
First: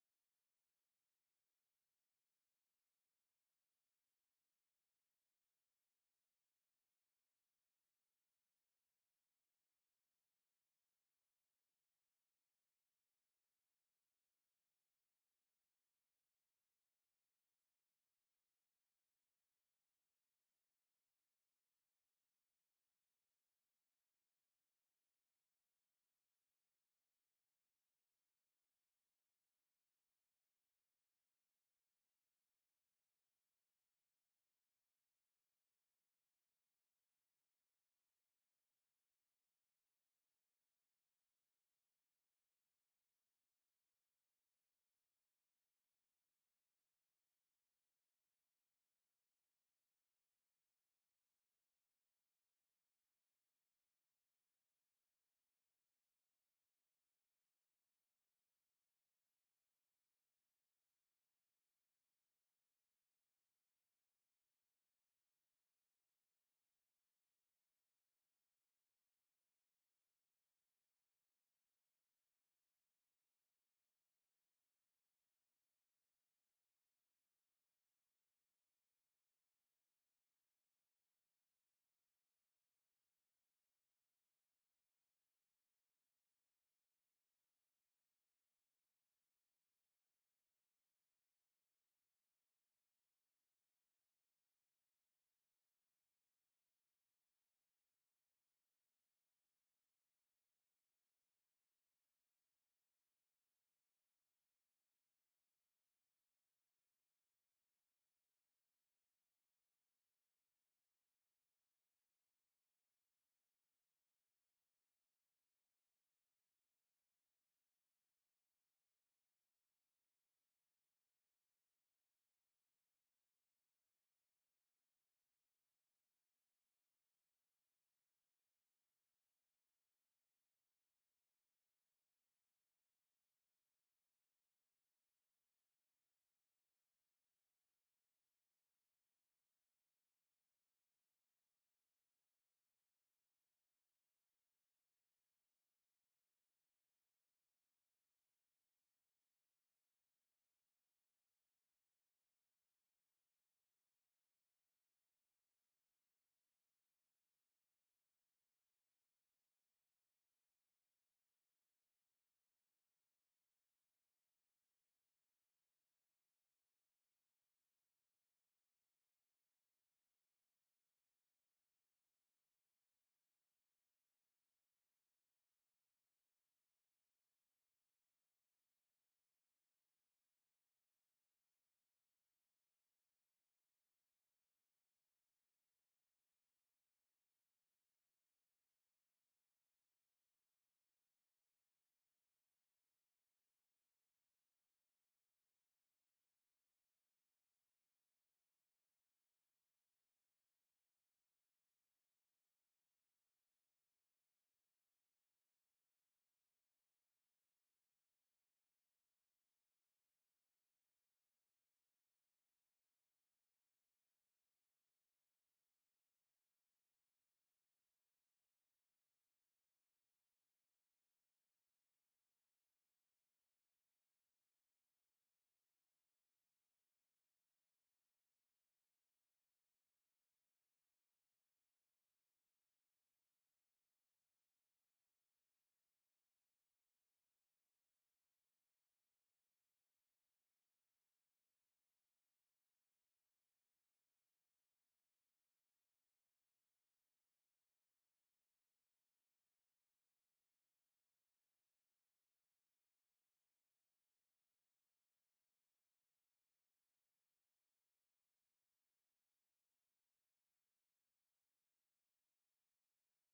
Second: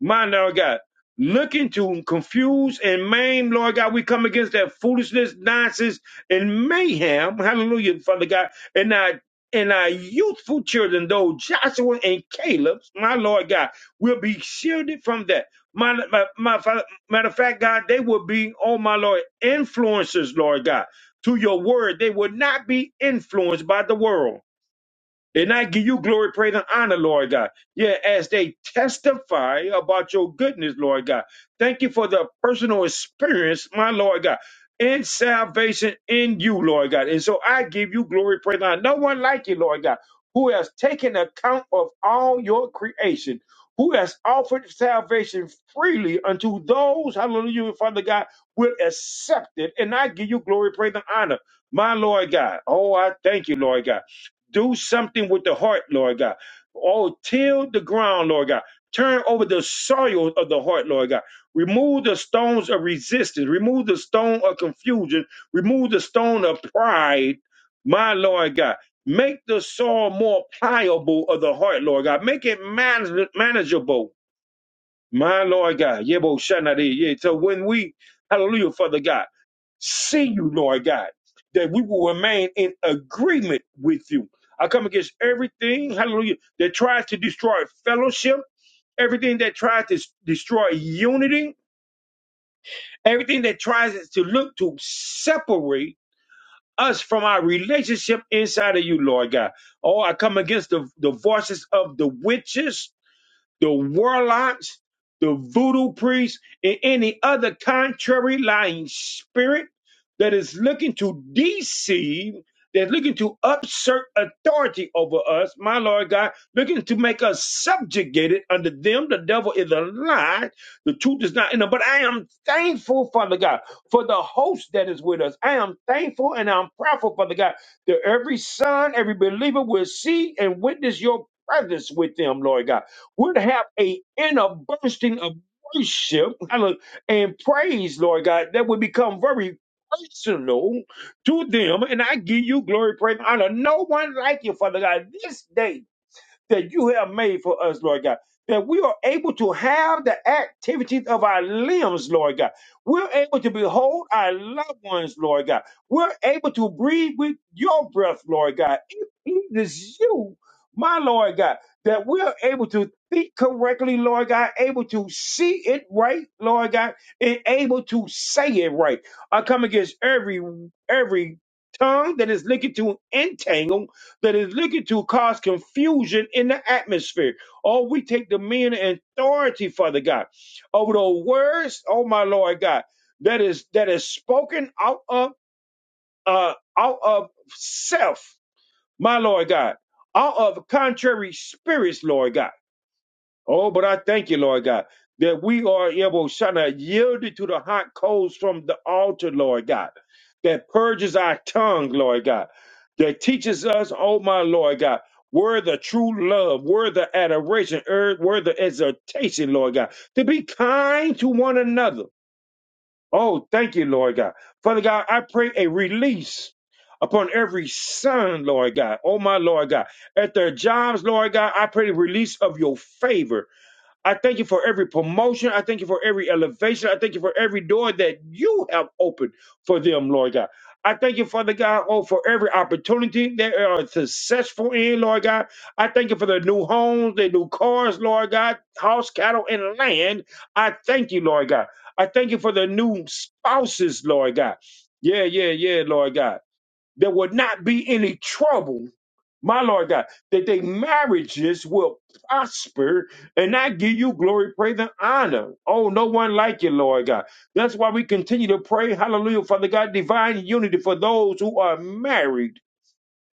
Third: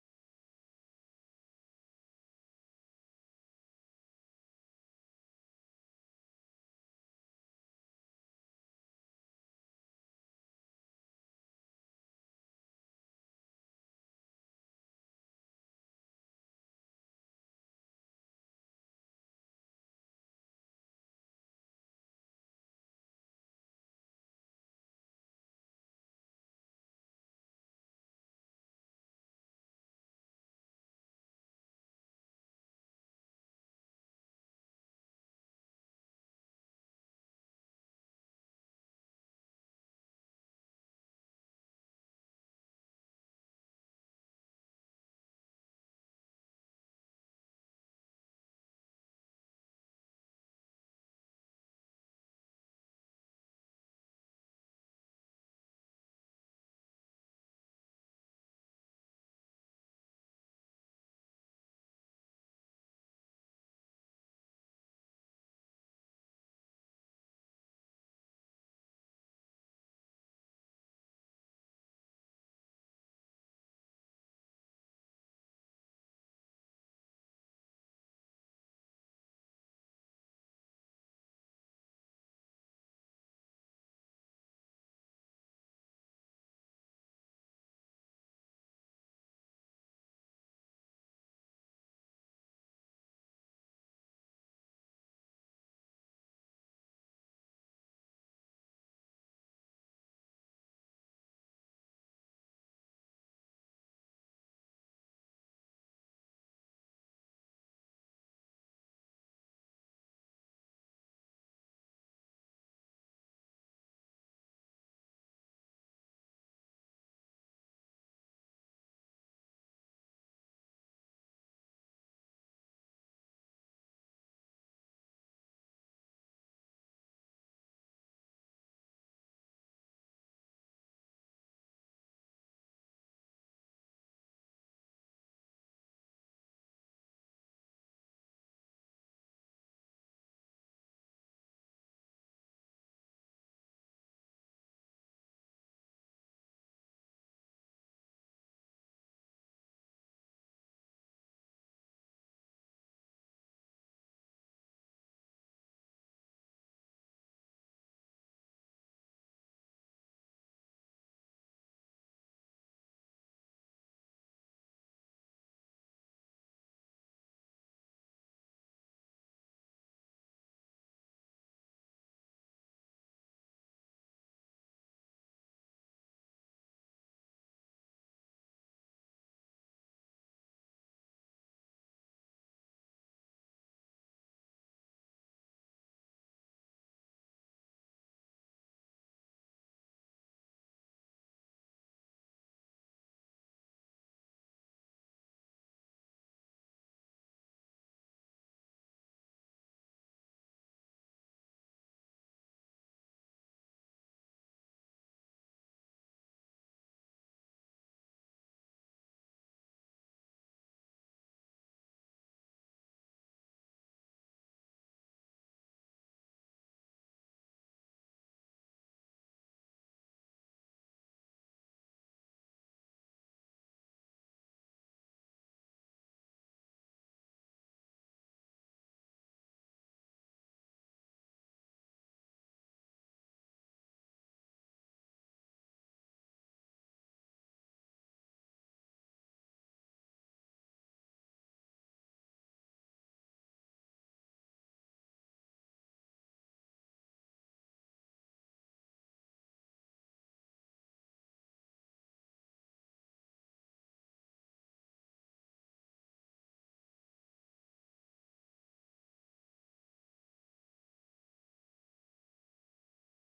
Speaker 1: My Lord God. Looking to confuse and maim, Lord God, we come against that foolishness, nonsense, and mayhem. Hallelujah, Father God. And our and our youthful children, though Joshua and Caleb, my Lord God, will be shielded from that. My, my, my Father- matter of fact, God, they will be, oh my Lord, influencers, Lord God, to your word. They will not be influenced by the world. And I give you glory, praise, and honor, Lord God. Yeah, as they testify about your goodness, Lord God. Thank you for the personal experience, my Lord God, and salvation in you, Lord God. And so I give you glory, praise, and honor. No one like you, Lord God, who has taken account of all your creation, who has offered salvation freely unto those, hallelujah, Father God, will accept it. And I give you glory, praise, and honor, my Lord God. Oh, I thank you, Lord God. Do something with the heart, Lord God. Oh, till the ground, Lord God. Turn over the soil of the heart, Lord God. Remove the stones of resistance. Remove the stone of confusion. Remove the stone of pride, my Lord God. Make the soil more pliable of the heart, Lord God. Make it manage- manageable my Lord God. Yebo Shanade. Yeah. So when we, hallelujah, Father God, see you, Lord God, that we will remain in agreement with you. I come against everything, hallelujah, that tries to destroy fellowship, everything that tries to s- destroy unity, everything that tries to look to separate us from our relationship inside of you, Lord God. Oh, I come against the, the voices of the witches the warlocks, the voodoo priests, and any other contrary lying spirit that is looking to deceive, that's looking to usurp authority over us, my Lord God, looking to make us subjugated under them. The devil is a lie. The truth is not in them. But I am thankful, Father God, for the host that is with us. I am thankful and I'm proudful, Father God, that every son, every believer will see and witness your presence with them, Lord God would have a inner bursting of worship hallelujah, and praise, Lord God, that would become very personal to them. And I give you glory, praise, and honor. No one like you, Father God, this day that you have made for us, Lord God. That we are able to have the activities of our limbs, Lord God. We're able to behold our loved ones, Lord God. We're able to breathe with your breath, Lord God. It pleases you, my Lord God, that we're able to think correctly, Lord God, able to see it right, Lord God, and able to say it right. I come against every every tongue that is looking to entangle that is looking to cause confusion in the atmosphere. Oh, we take dominion and authority, Father God, over the words, oh my Lord God, that is that is spoken out of uh out of self, my Lord God, out of contrary spirits, Lord God Oh, but I thank you, Lord God, that we are able, Shana, yielded to the hot coals from the altar, Lord God, that purges our tongue, Lord God, that teaches us, oh my Lord God, where the true love, where the adoration, er, where the exhortation, Lord God, to be kind to one another. Oh, thank you, Lord God. Father God, I pray a release upon every son, Lord God. Oh, my Lord God. At their jobs, Lord God, I pray the release of your favor I thank you for every promotion. I thank you for every elevation. I thank you for every door that you have opened for them, Lord God. I thank you, Father God, oh, for every opportunity they are successful in, Lord God. I thank you for the new homes, the new cars, Lord God, house, cattle, and land. I thank you, Lord God. I thank you for the new spouses, Lord God. Yeah, yeah, yeah, Lord God. There will not be any trouble my Lord God, that their marriages will prosper and I give you glory, praise, and honor. Oh, no one like you, Lord God. That's why we continue to pray, hallelujah, Father God, divine unity for those who are married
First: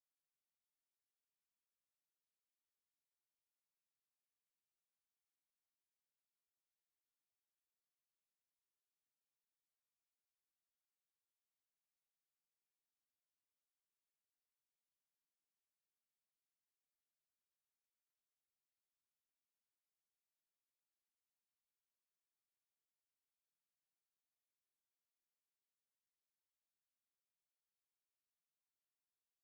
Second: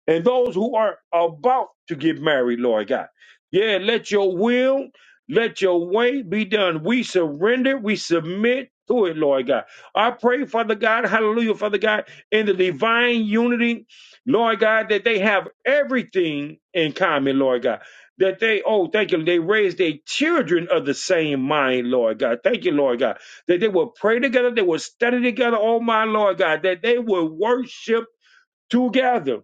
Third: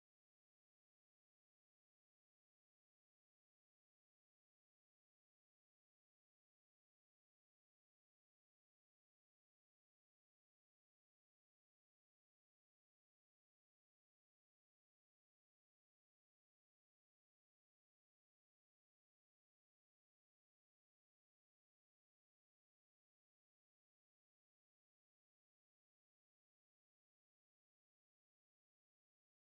Speaker 1: and those who are about to get married, Lord God. Yeah, let your will, let your way be done. We surrender, we submit to it, Lord God. I pray, Father God, hallelujah, Father God, in the divine unity, Lord God, that they have everything in common, Lord God. That they, oh, thank you, they raise their children of the same mind, Lord God. Thank you, Lord God. That they will pray together, they will study together, oh my Lord God, that they will worship together.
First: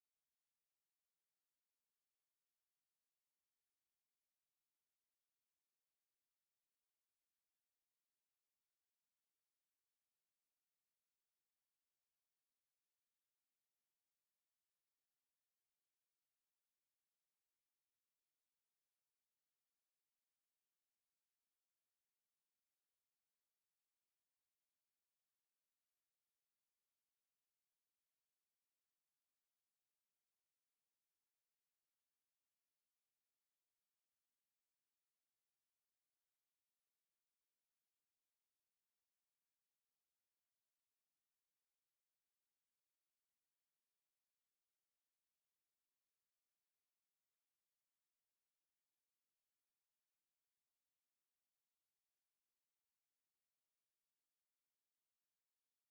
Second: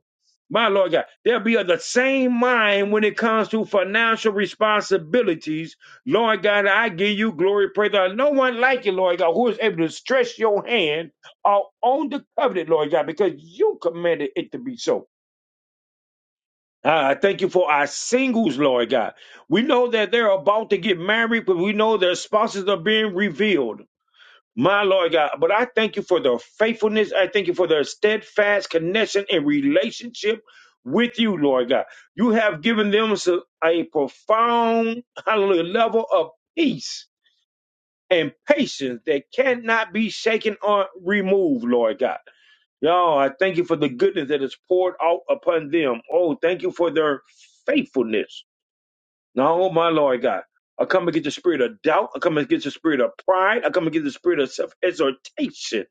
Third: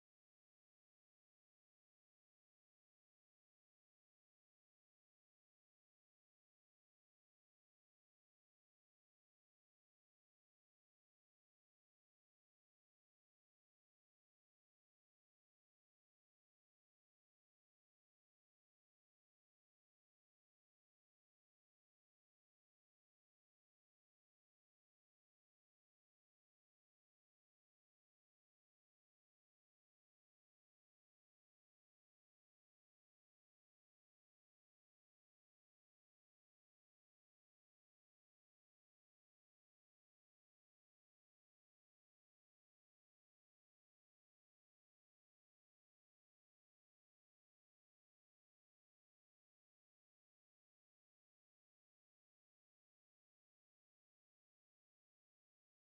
Speaker 1: My Lord God, there be of the same mind when it comes to financial responsibilities. Lord God, I give you glory, praise God. No one like you, Lord God, who is able to stretch your hand out on the covenant, Lord God, because you commanded it to be so. Uh, I thank you for our singles, Lord God. We know that they're about to get married, but we know their spouses are being revealed. My Lord God, but I thank you for their faithfulness. I thank you for their steadfast connection and relationship with you, Lord God. You have given them so- a profound, hallelujah, level of peace and patience that cannot be shaken or removed, Lord God. Y'all, I thank you for the goodness that is poured out upon them. Oh, thank you for their faithfulness. No, my Lord God. I come against the spirit of doubt. I come against the spirit of pride. I come against the spirit of self exhortation.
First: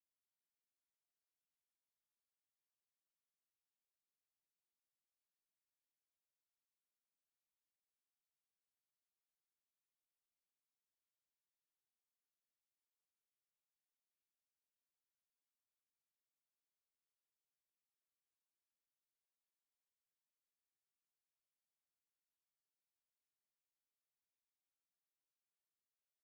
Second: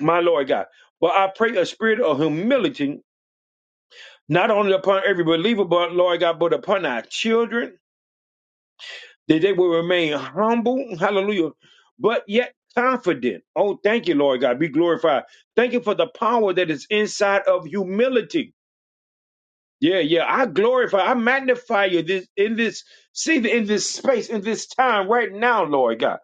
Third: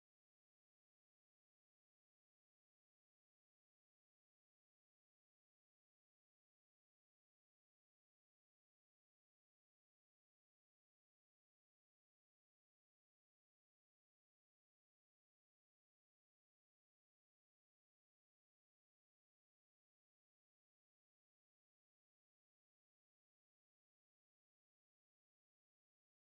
Speaker 1: my Lord God. But I pray a spirit of humility, not only upon every believer, but Lord God, but upon our children, that they will remain humble, hallelujah, but yet confident. Oh, thank you, Lord God, be glorified. Thank you for the power that is inside of humility. Yeah, yeah. I glorify, I magnify you this in this season, in this space, in this time right now, Lord God.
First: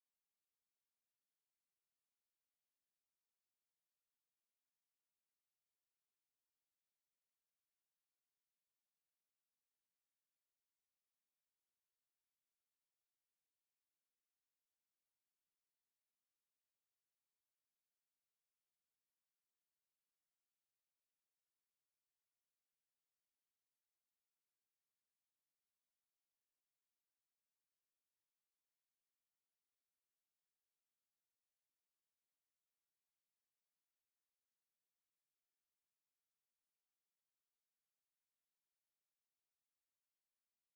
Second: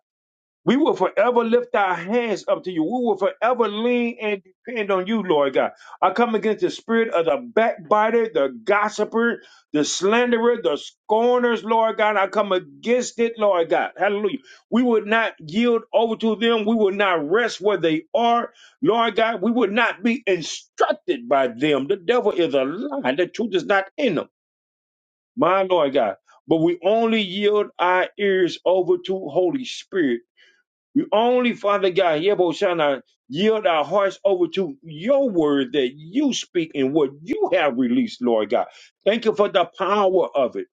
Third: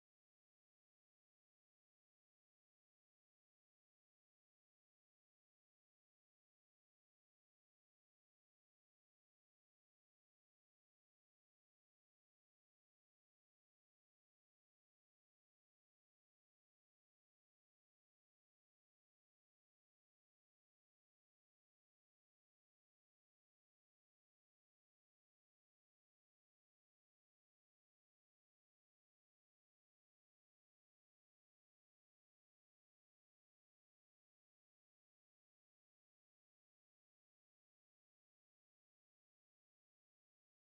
Speaker 1: We will forever lift our hands up to you. We will forever lean and depend on you, Lord God. I come against the spirit of the backbiter, the gossiper, the slanderer, the scorners, Lord God. I come against it, Lord God. Hallelujah. We would not yield over to them. We would not rest where they are, Lord God. We would not be instructed by them. The devil is a lie. The truth is not in them, my Lord God. But we only yield our ears over to Holy Spirit we only, Father God, Yeboshana, yield our hearts over to your word that you speak and what you have released, Lord God. Thank you for the power of it.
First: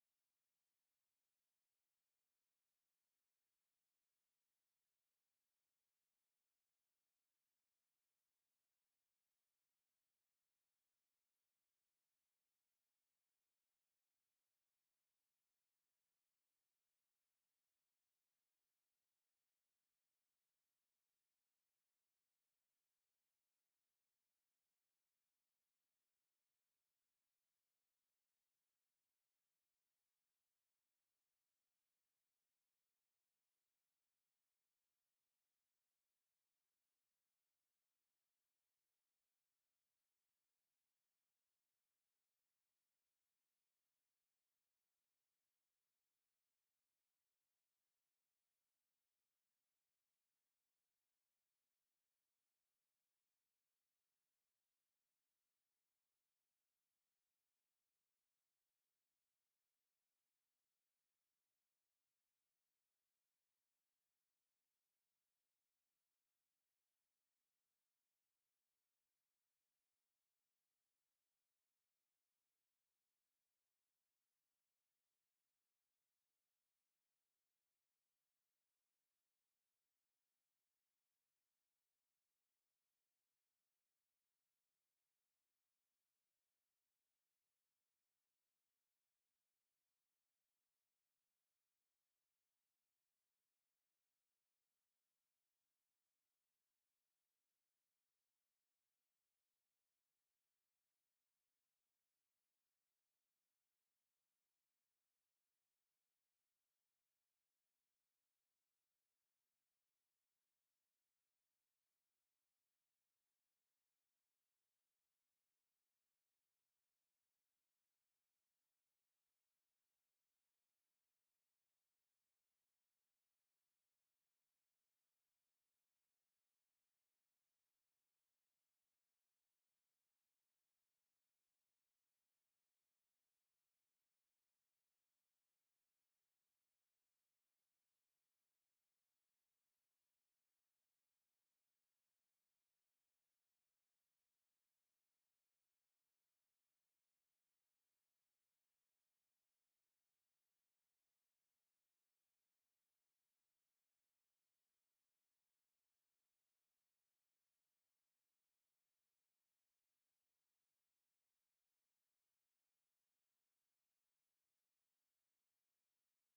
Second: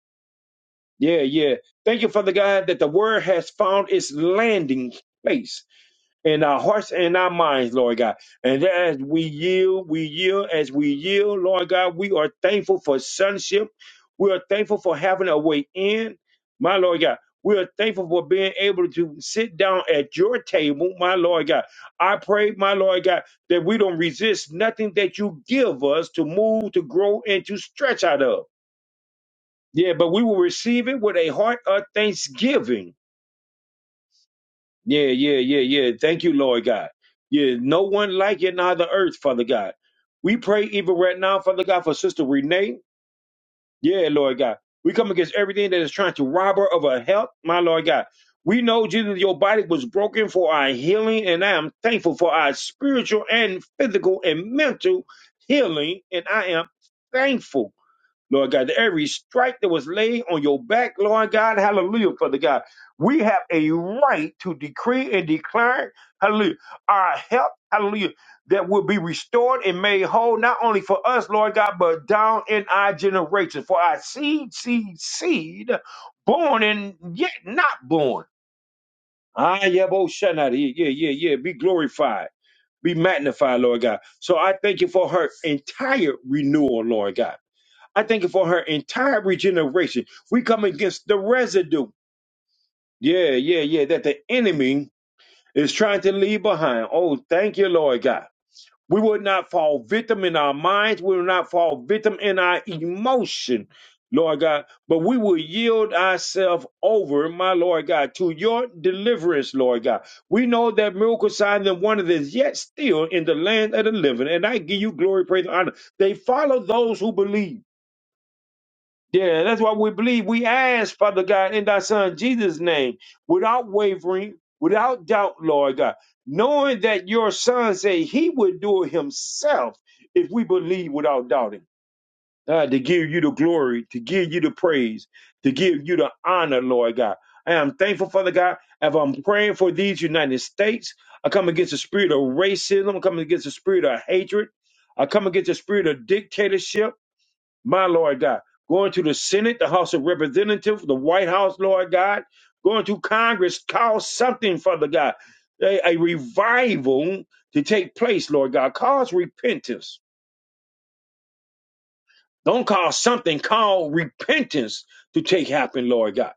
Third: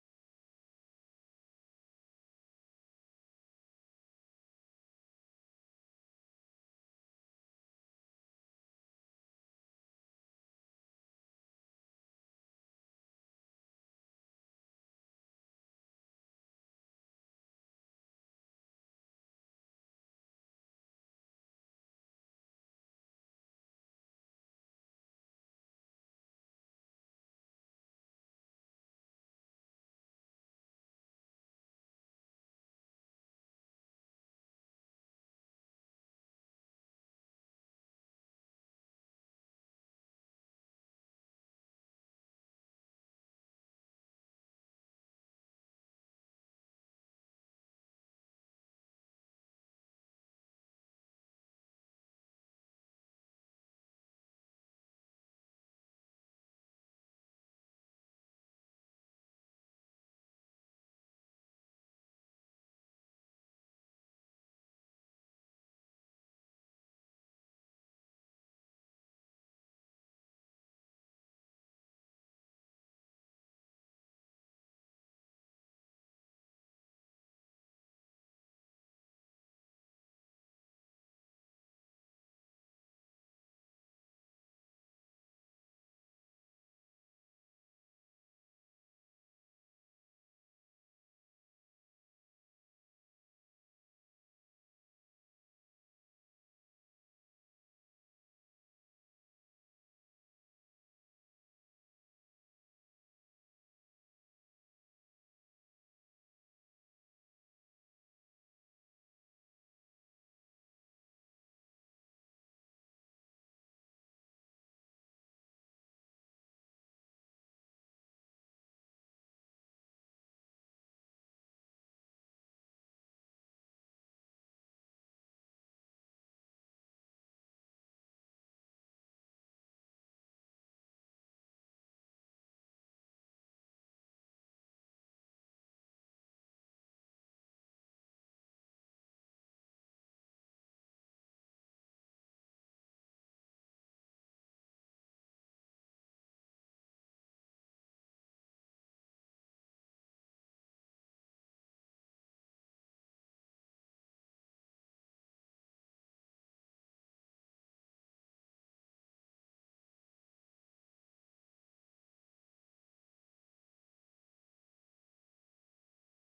Speaker 1: Yeah, yeah. Thank you, Father God, that the word has found its landing place in our hearts and our minds, Lord God. And as we yield, we yield, as we yield, Lord God, we are thankful for sonship. We are thankful for having a way in, my Lord God. We are thankful for being able to sit down at your table, my Lord God. I pray, my Lord God, that we don't resist nothing that you give us to move, to grow, and to stretch out of. Yeah, but we will receive it with a heart of thanksgiving. Yeah, yeah, yeah, yeah. Thank you, Lord God. Yeah, no one like you in all the earth, Father God. We pray even right now, Father God, for Sister Renee. Yeah, Lord God. We come against everything that is trying to rob her of her health, my Lord God. We know, Jesus, your body was broken for our healing, and I am thankful for our spiritual and physical and mental healing, and I am thankful. Lord God, that every strike that was laid on your back, Lord God, hallelujah, Father God. We have a right to decree and declare, hallelujah, our help, hallelujah, that will be restored and made whole, not only for us, Lord God, but down in our generation. For our seed, seed, seed, born and yet not born. Ah, yeah, bo shanna, yeah, yeah, yeah, yeah. Be glorified, be magnified, Lord God. So I thank you for her entire renewal, Lord God. I thank you for her entire regeneration. We come against the residue. Yeah, yeah, yeah, that the enemy is trying to leave behind. Oh, thank you, Lord God. We will not fall victim in our minds. We will not fall victim in our emotion, Lord God. But we will yield ourselves over, my Lord God, to your deliverance, Lord God. We know that miracle signs and wonders is yet still in the land of the living. And I give you glory, praise, and honor. They follow those who believe. Yeah, that's why we believe. We ask, Father God, in thy Son Jesus' name, without wavering, without doubt, Lord God, knowing that your Son said he would do it himself if we believe without doubting. God, to give you the glory, to give you the praise, to give you the honor, Lord God. I am thankful, Father God, as I'm praying for these United States. I come against the spirit of racism. I come against the spirit of hatred. I come against the spirit of dictatorship my Lord God, going to the Senate, the House of Representatives, the White House, Lord God, going to Congress, call something, Father God, a, a revival to take place, Lord God, cause repentance don't cause something called repentance to take happen, Lord God.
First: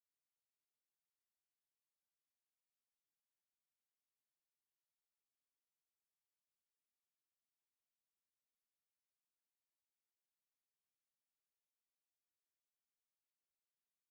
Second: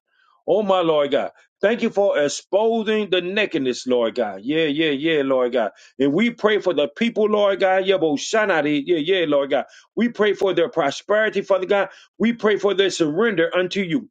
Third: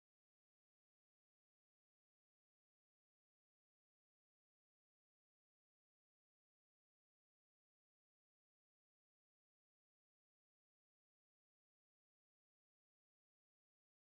Speaker 1: Oh my Lord God. Thank you for exposing the nakedness, Lord God. Yeah, yeah, yeah, Lord God. And we pray for the people, Lord God. Yeah, but shine out it. Yeah, yeah, Lord God. We pray for their prosperity, Father God. We pray for their surrender unto you.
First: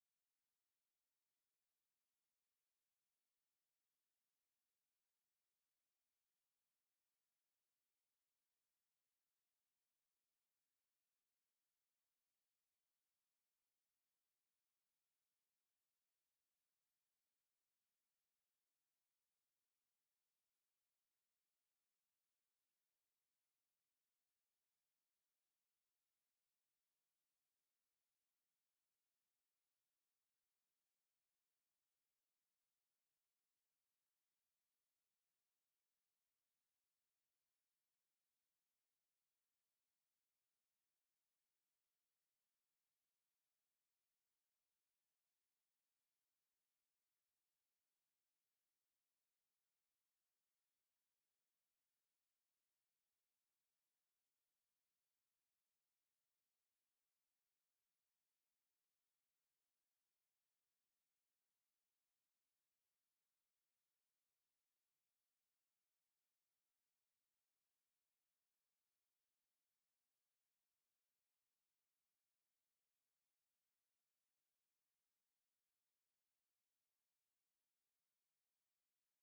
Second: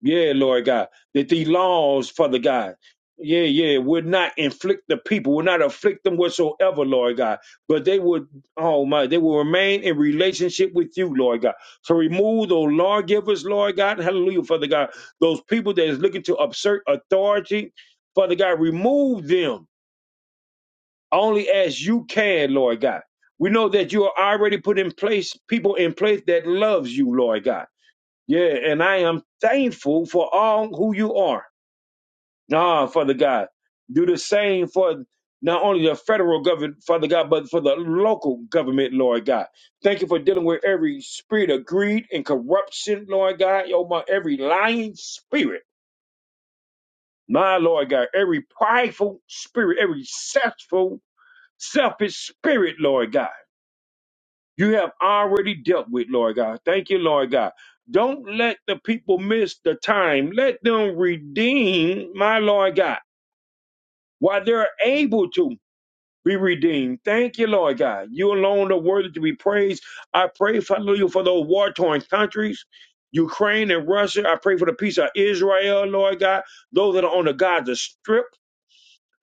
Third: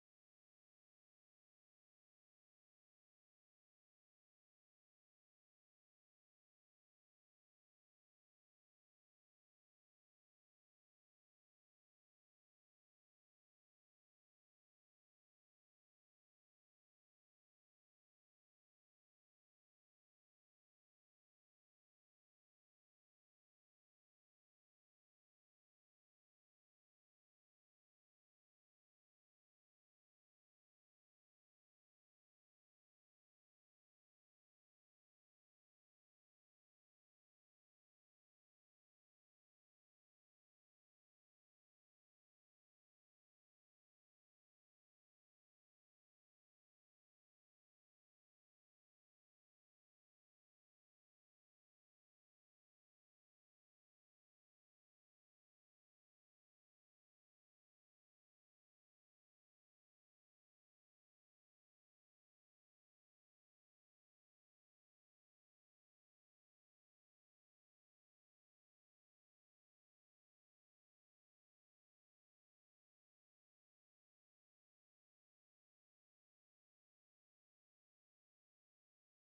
Speaker 1: Yeah, Lord God, that these laws, Father God, yeah, yeah, would not inflict the people, would not afflict them whatsoever, Lord God, but they would, oh my, they will remain in relationship with you, Lord God. So remove those lawgivers, Lord God, hallelujah, Father God, those people that is looking to assert authority, Father God, remove them only as you can, Lord God. We know that you are already put in place people in place that loves you, Lord God yeah, and I am thankful for all who you are. Ah, Father God, do the same for not only the federal government, Father God, but for the local government, Lord God. Thank you for dealing with every spirit of greed and corruption, Lord God. Oh my, every lying spirit, my Lord God, every prideful spirit, every selfful, selfish spirit, Lord God. you have already dealt with, Lord God. Thank you, Lord God. Don't let the people miss the time. Let them redeem, my Lord God, while they're able to be redeemed. Thank you, Lord God. You alone are worthy to be praised. I pray, hallelujah, for those war torn countries. Ukraine and Russia. I pray for the peace of Israel, Lord God. Those that are on the Gaza Strip.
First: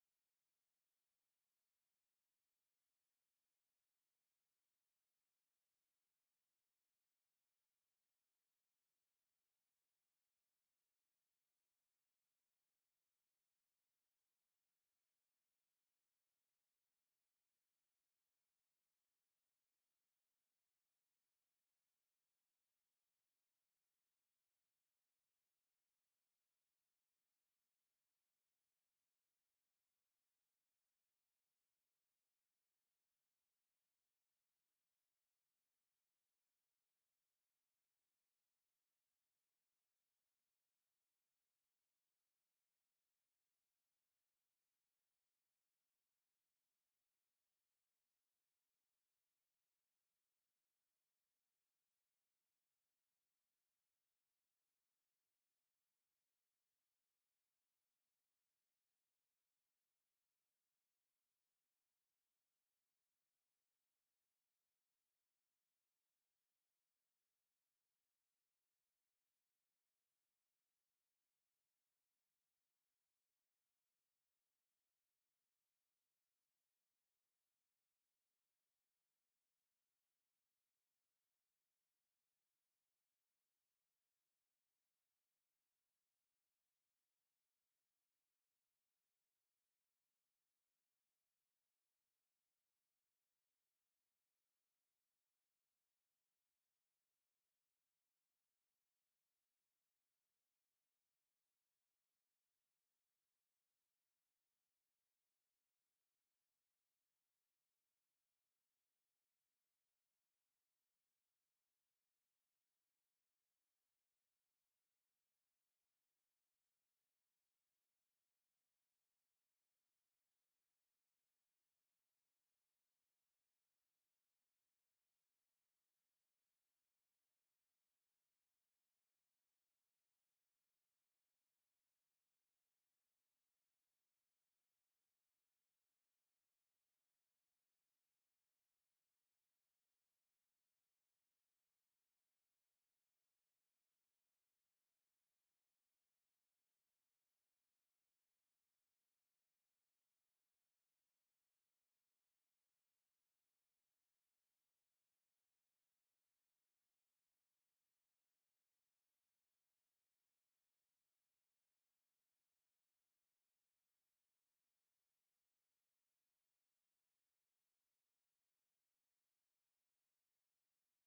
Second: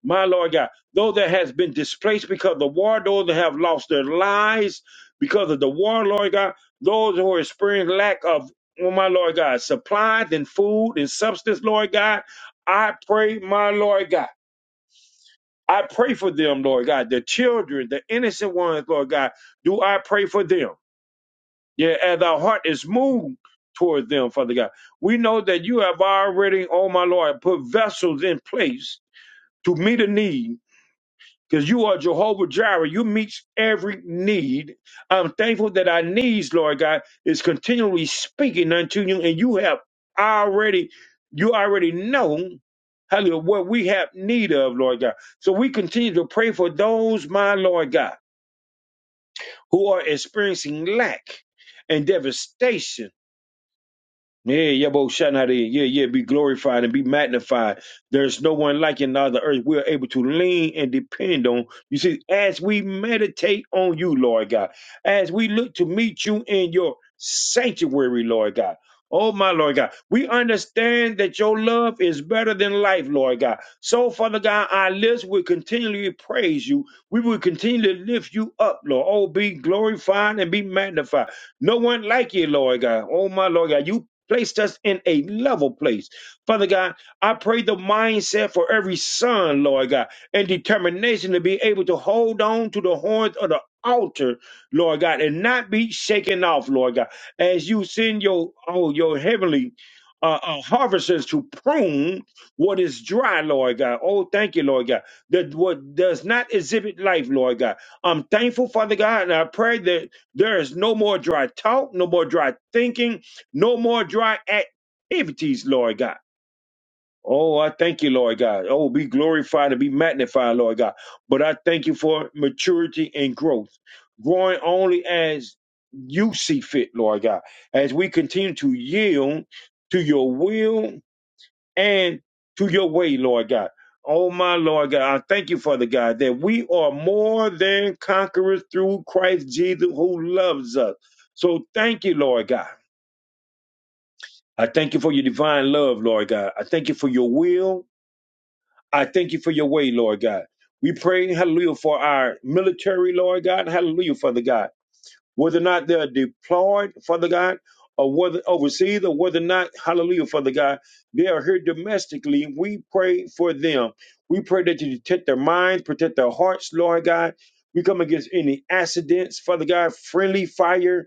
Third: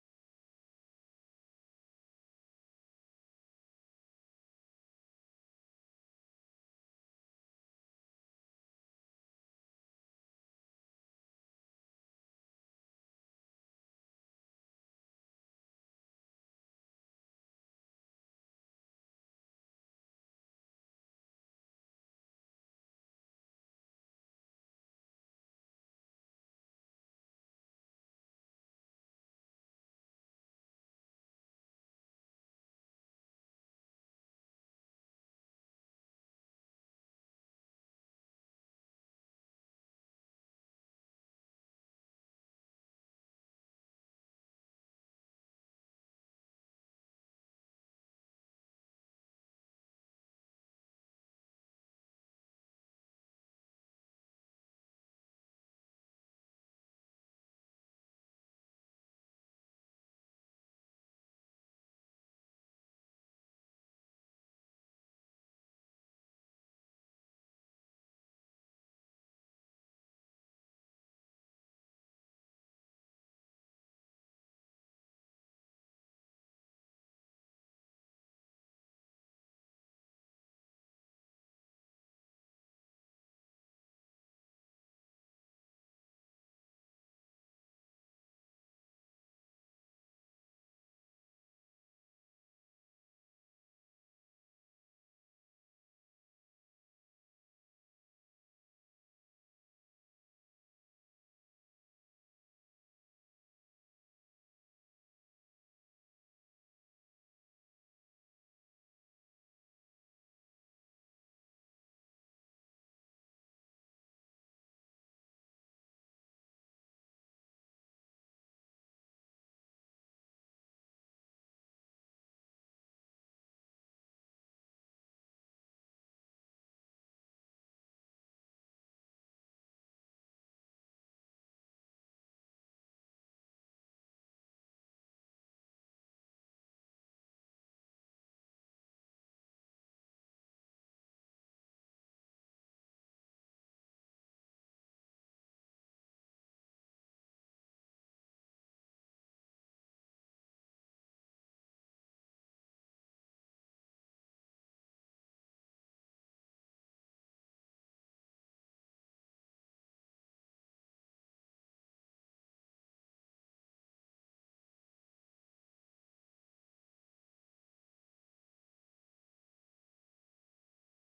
Speaker 1: My Lord God, though that has been displaced because of the war, those that have lost their lives because of the war, Lord God, those who are experiencing lack of, oh my Lord God, supplies and food and substance, Lord God, I pray, my Lord God. I pray for them, Lord God, the children, the innocent ones, Lord God. Do I pray for them? Yeah, as our heart is moved toward them, Father God. We know that you have already, oh my Lord, put vessels in place to meet a need because you are Jehovah Jireh. You meet every need. I'm thankful that our needs, Lord God, is continually speaking unto you, and you have already, you already know, hallelujah, what we have need of, Lord God. So we continue to pray for those, my Lord God, who are experiencing lack and devastation yeah, Yabo Shanari. Yeah, yeah, be glorified and be magnified. There's no one like you now on the earth. We're able to lean and depend on. You see, as we meditate on you, Lord God, as we look to meet you in your sanctuary, Lord God. Oh my Lord God, we understand that your love is better than life, Lord God. So, Father God, our lips will continually praise you. We will continually lift you up, Lord. Oh, be glorified and be magnified. No one like you, Lord God. Oh, my Lord God, you placed us in a level place. Father God, I pray the mindset for every son, Lord God, and determination to be able to hold on to the horns of the altar, Lord God, and not be shaken off, Lord God, as you send your, oh, your heavenly uh, uh, harvesters to prune what is dry, Lord God. Oh, thank you, Lord God. That what does not exhibit life, Lord God. I'm thankful, Father God, and I pray that there is no more dry talk, no more dry thinking, no more dry activities, Lord God. Oh, I thank you, Lord God. Oh, be glorified and be magnified, Lord God. But I thank you for maturity and growth, growing only as you see fit, Lord God, as we continue to yield to your will and to your way, Lord God. Oh, my Lord God, I thank you, Father God, that we are more than conquerors through Christ Jesus who loves us. So thank you, Lord God. I thank you for your divine love, Lord God. I thank you for your will. I thank you for your way, Lord God. We pray, hallelujah, for our military, Lord God. Hallelujah, Father God whether or not they're deployed, Father God, or whether overseas, or whether or not, hallelujah, Father God, they are here domestically. We pray for them. We pray that you protect their minds, protect their hearts, Lord God. We come against any accidents, Father God, friendly fire.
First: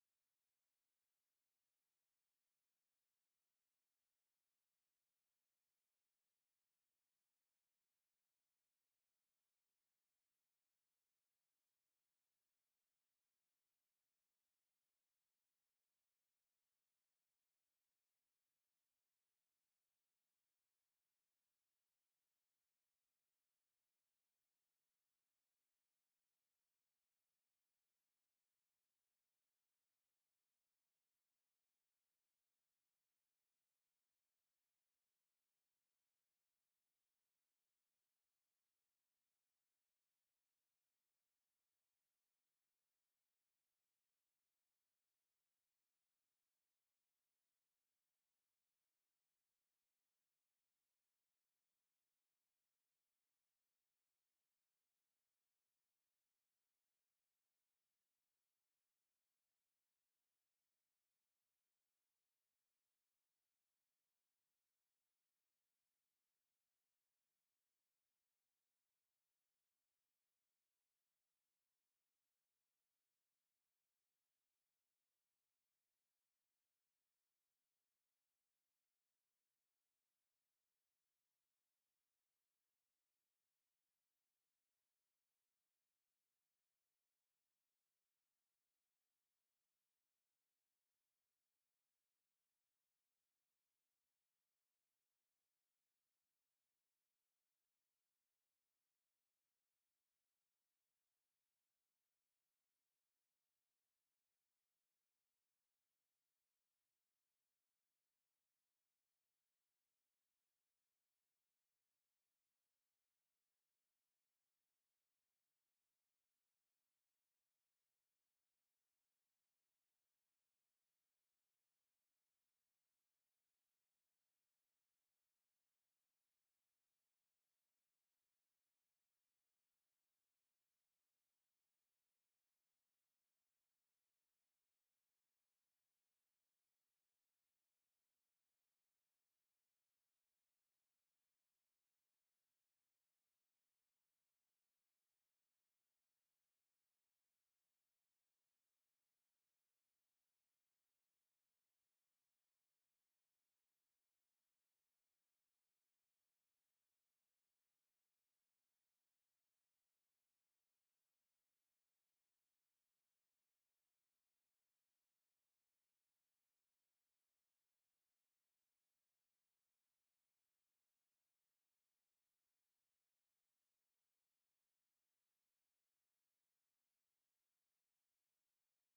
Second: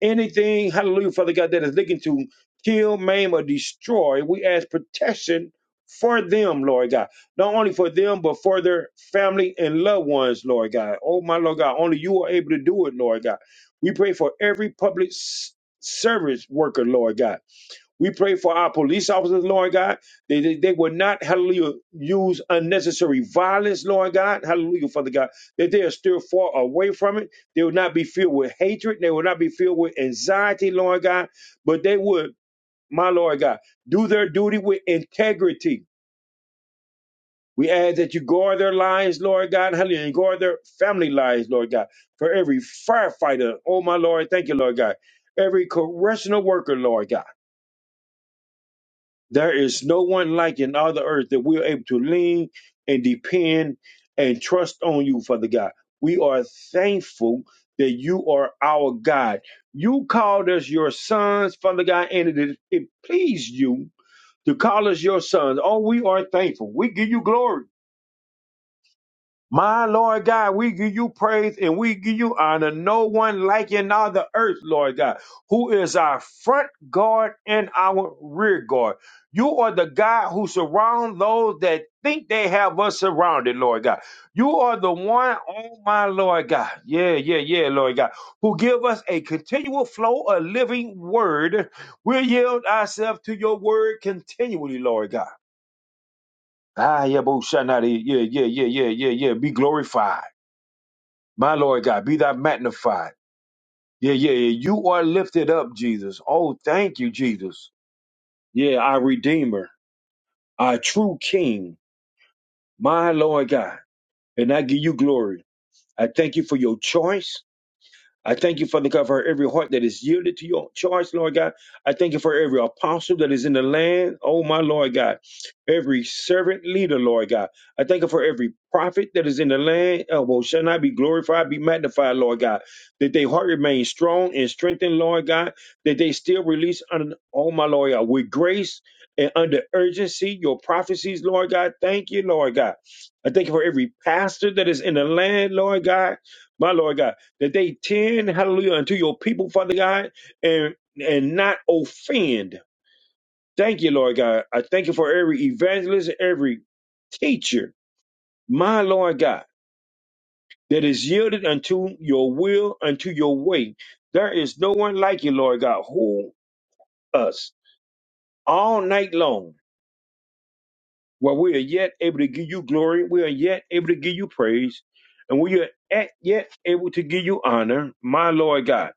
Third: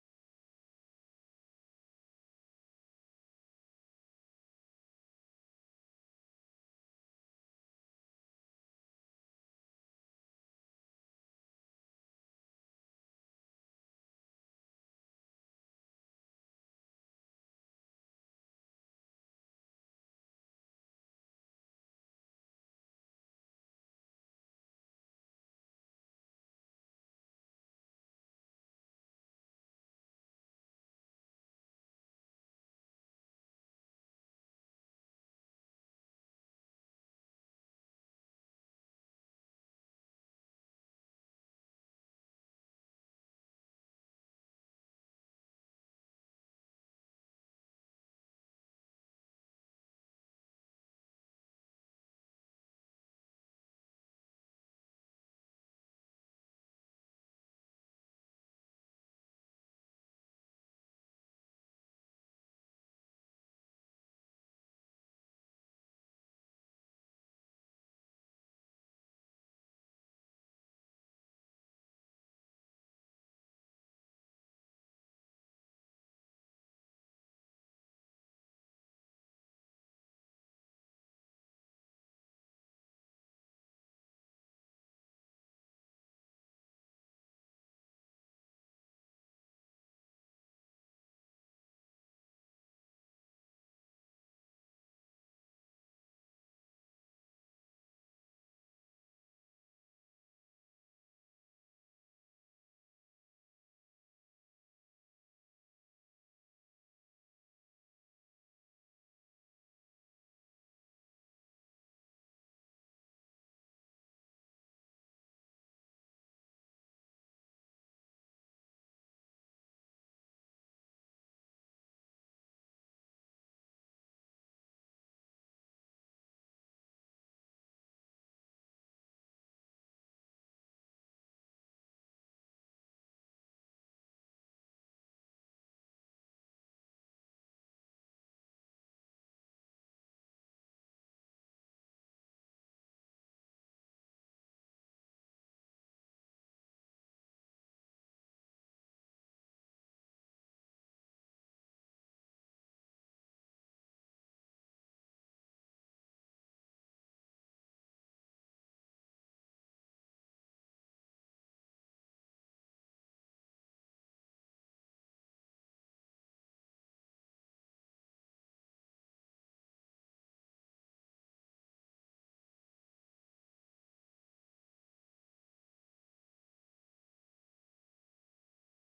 Speaker 1: Anything, hallelujah, Father God, that is looking to kill, maim, or destroy, we ask protection for them, Lord God. Not only for them, but for their family and loved ones, Lord God. Oh, my Lord God, only you are able to do it, Lord God. We pray for every public s- service worker, Lord God. We pray for our police officers, Lord God. They, they, they will not, hallelujah, use unnecessary violence, Lord God. Hallelujah, Father God. That they are still far away from it. They will not be filled with hatred. They will not be filled with anxiety, Lord God. But they would, my Lord God, do their duty with integrity. We ask that you guard their lives, Lord God. Hallelujah. And guard their family lives, Lord God. For every firefighter, oh, my Lord, thank you, Lord God. Every correctional worker, Lord God. There is no one like in all the earth that we are able to lean and depend and trust on you, Father God. We are thankful that you are our God. You called us your sons, Father God, and it, it pleased you to call us your sons. Oh, we are thankful. We give you glory. My Lord God, we give you praise and we give you honor. No one like you in all the earth, Lord God, who is our front guard and our rear guard. You are the God who surround those that think they have us surrounded, Lord God. You are the one, oh my Lord God. Yeah, yeah, yeah, Lord God, who give us a continual flow of living word. We yield ourselves to your word continually, Lord God. Ah, yeah, bo- shanadi. yeah, yeah, yeah, yeah, yeah, yeah. Be glorified. My Lord God, be thou magnified. Yeah, yeah, yeah. You are lifted up, Jesus. Oh, thank you, Jesus. Yeah, our Redeemer, our true King, my Lord God. And I give you glory. I thank you for your choice. I thank you, Father God, for every heart that is yielded to your charge, Lord God. I thank you for every apostle that is in the land, oh my Lord God. Every servant leader, Lord God. I thank you for every prophet that is in the land. Oh, well, shall I be glorified, be magnified, Lord God. That their heart remains strong and strengthened, Lord God. That they still release, under, oh my Lord God, with grace and under urgency your prophecies, Lord God. Thank you, Lord God. I thank you for every pastor that is in the land, Lord God. My Lord God that they tend, hallelujah, unto your people, Father God, and and not offend. Thank you, Lord God. I thank you for every evangelist, every teacher, my Lord God, that is yielded unto your will, unto your way. There is no one like you, Lord God, who us all night long, where we are yet able to give you glory, we are yet able to give you praise, and we are at, yet able to give you honor, my Lord God.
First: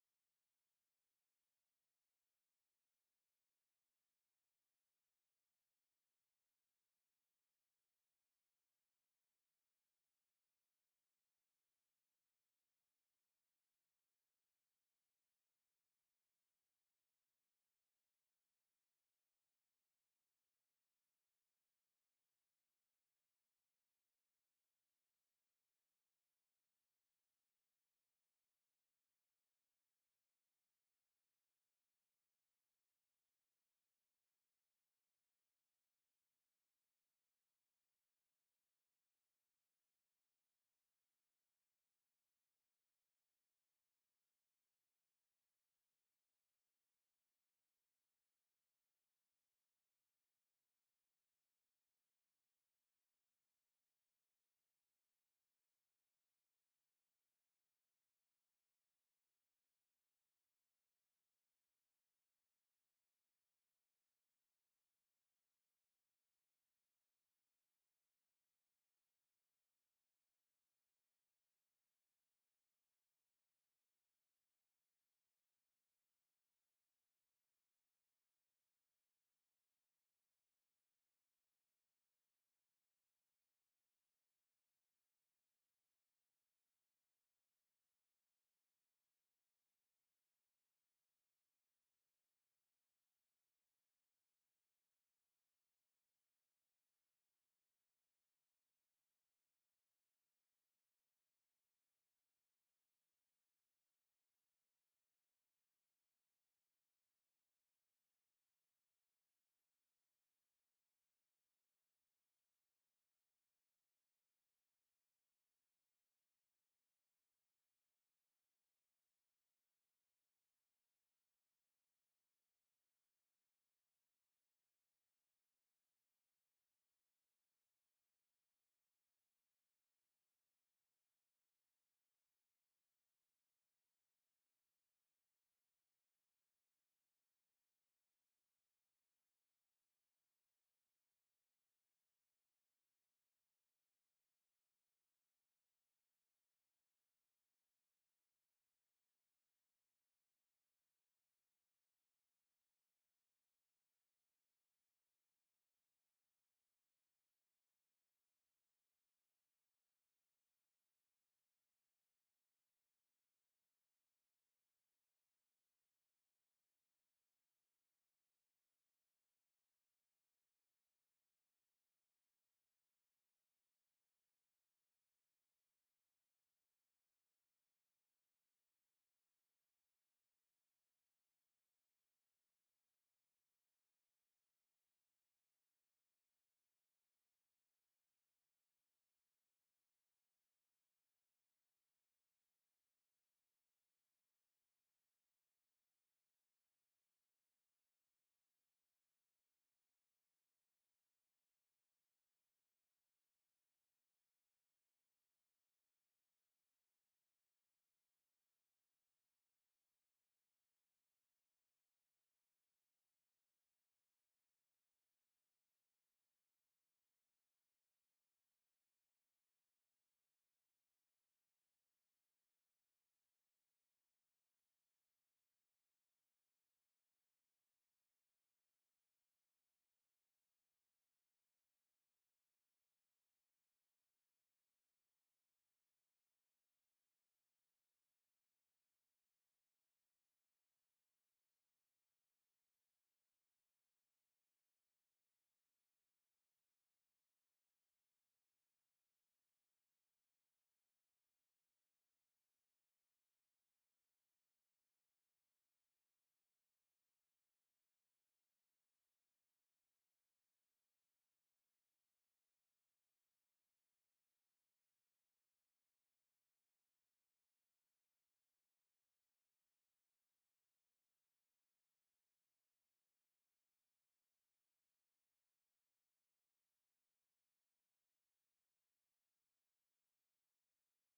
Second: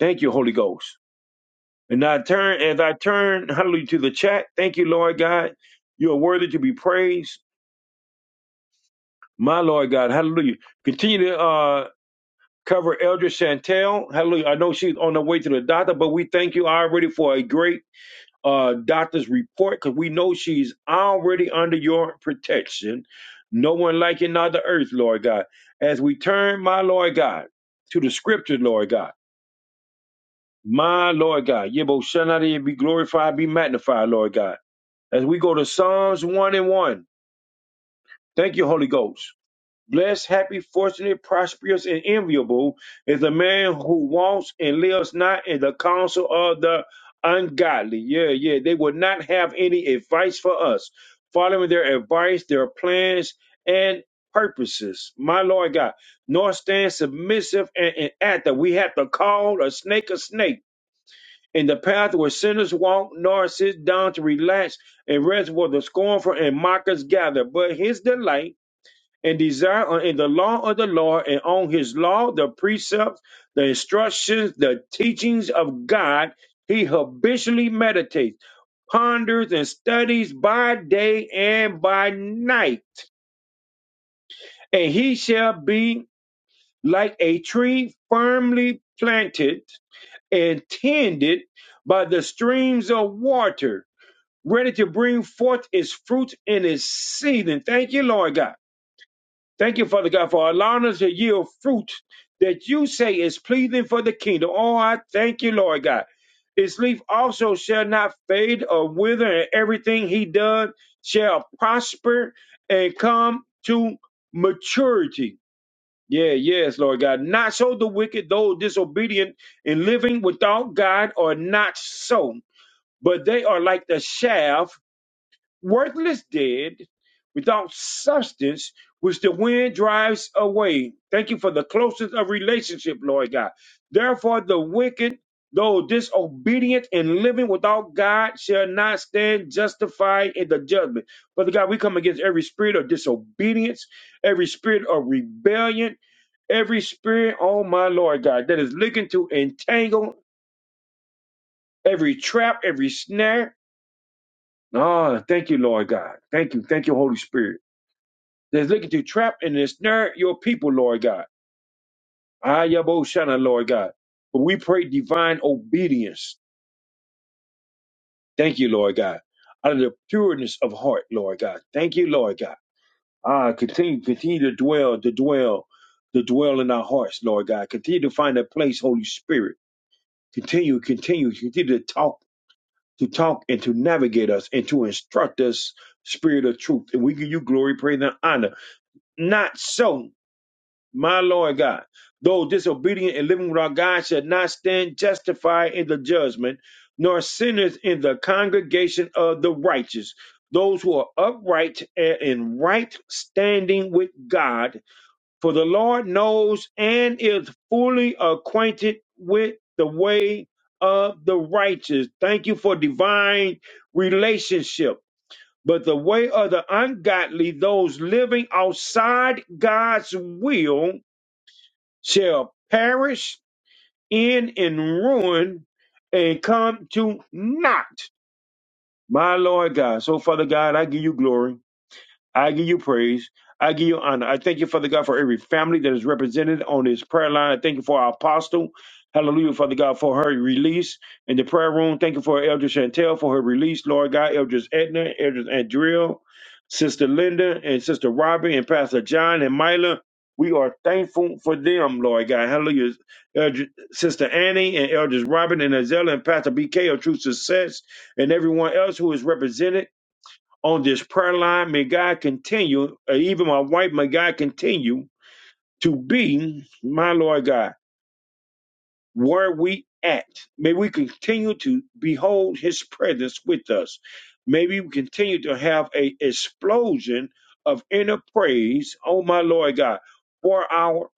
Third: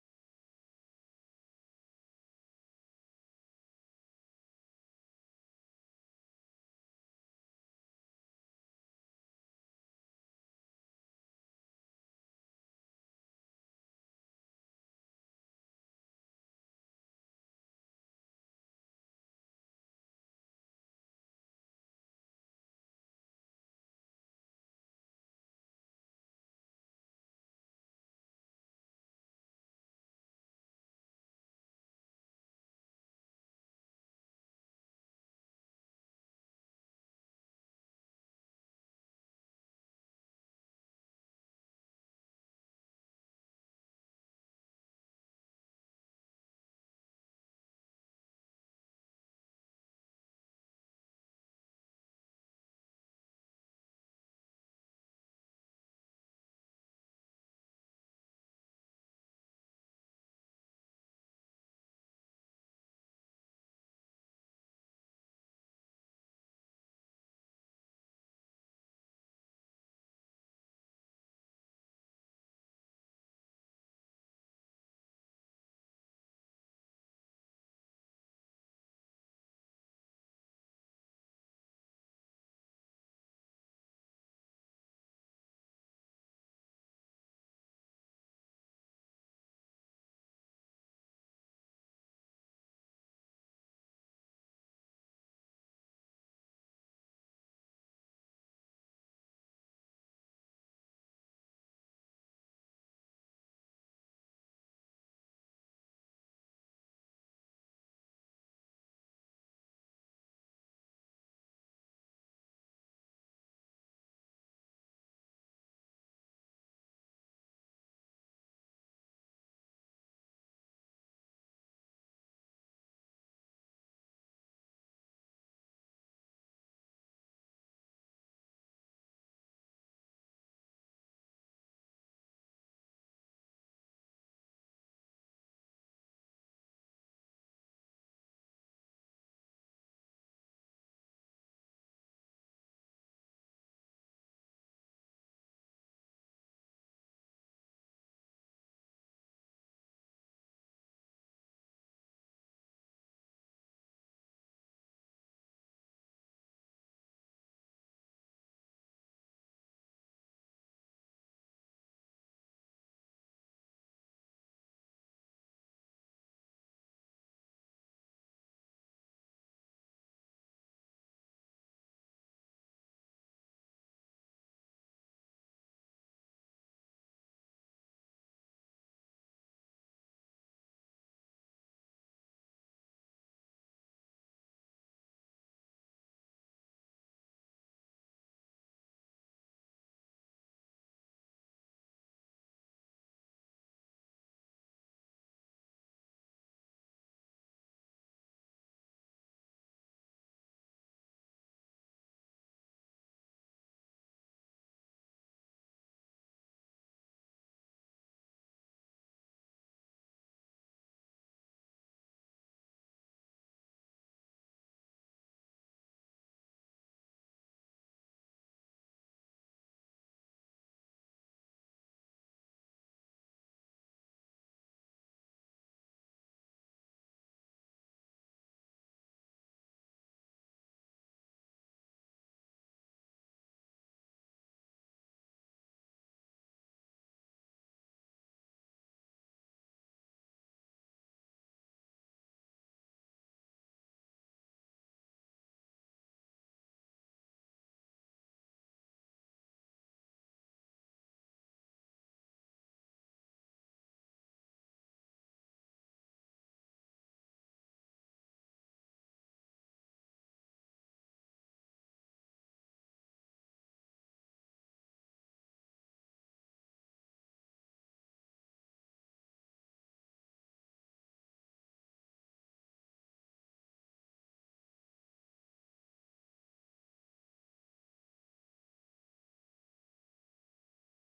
Speaker 1: Thank you, Holy Ghost. And I turn as I turn, hallelujah, to the chat. Thank you, Lord God. You are worthy to be praised. My Lord God, hallelujah. Continue to uh cover Elder Chantel. Hallelujah. I know she's on her way to the doctor, but we thank you already for a great uh doctor's report because we know she's already under your protection. No one like you not the earth, Lord God. As we turn, my Lord God, to the scripture, Lord God. My Lord God, Yebo Shanadi be glorified, be magnified, Lord God. As we go to Psalms 1 and 1. Thank you, Holy Ghost. Blessed, happy, fortunate, prosperous, and enviable is the man who walks and lives not in the counsel of the ungodly. Yeah, yeah. They will not have any advice for us, following their advice, their plans, and purposes. My Lord God, nor stand submissive and inactive. We have to call a snake a snake in the path where sinners walk, nor sit down to relax and rest where the scornful and mockers gather. But his delight and desire are in the law of the Lord, and on his law, the precepts, the instructions, the teachings of God, he habitually meditates, ponders, and studies by day and by night. And he shall be like a tree firmly planted and tended by the streams of water ready to bring forth its fruit in its season. Thank you, Lord God. Thank you, Father God, for allowing us to yield fruit that you say is pleasing for the kingdom. Oh, I thank you, Lord God. His leaf also shall not fade or wither, and everything he does shall prosper and come to maturity. Yeah, yes, Lord God. Not so the wicked, though disobedient and living without God, are not so, but they are like the shaft worthless dead without substance, which the wind drives away. Thank you for the closeness of relationship, Lord God. Therefore, the wicked, though disobedient and living without God, shall not stand justified in the judgment. Father God, we come against every spirit of disobedience, every spirit of rebellion, every spirit, oh my Lord God, that is looking to entangle every trap, every snare. Oh, thank you, Lord God. Thank you. Thank you, Holy Spirit. that's looking to trap and ensnare your people, Lord God. Ayaboshana, Lord God. But we pray divine obedience. Thank you, Lord God. Out of the pureness of heart, Lord God. Thank you, Lord God. Ah, continue, continue to dwell, to dwell, to dwell in our hearts, Lord God. Continue to find a place, Holy Spirit. Continue, continue, continue to talk, to talk and to navigate us and to instruct us, Spirit of truth. And we give you glory, praise, and honor. Not so. My Lord God, though disobedient and living without God shall not stand justified in the judgment, nor sinners in the congregation of the righteous. Those who are upright and in right standing with God, for the Lord knows and is fully acquainted with the way of the righteous. Thank you for divine relationship. But the way of the ungodly, those living outside God's will, shall perish in in ruin and come to naught. My Lord God. So, Father God, I give you glory. I give you praise. I give you honor. I thank you, Father God, for every family that is represented on this prayer line. I thank you for our apostle. Hallelujah, Father God, for her release in the prayer room. Thank you for Elder Chantel for her release, Lord God, Elders Edna, Elders Andrea, Sister Linda, and Sister Robbie, and Pastor John and Mila. We are thankful for them, Lord God. Hallelujah. Elder, Sister Annie and Elders Robin and Azella and Pastor BK of True Success and everyone else who is represented on this prayer line. May God continue, uh, even my wife, may God continue to be, my Lord God, where we at. May we continue to behold his presence with us. May we continue to have a explosion of inner praise, oh my Lord God, for our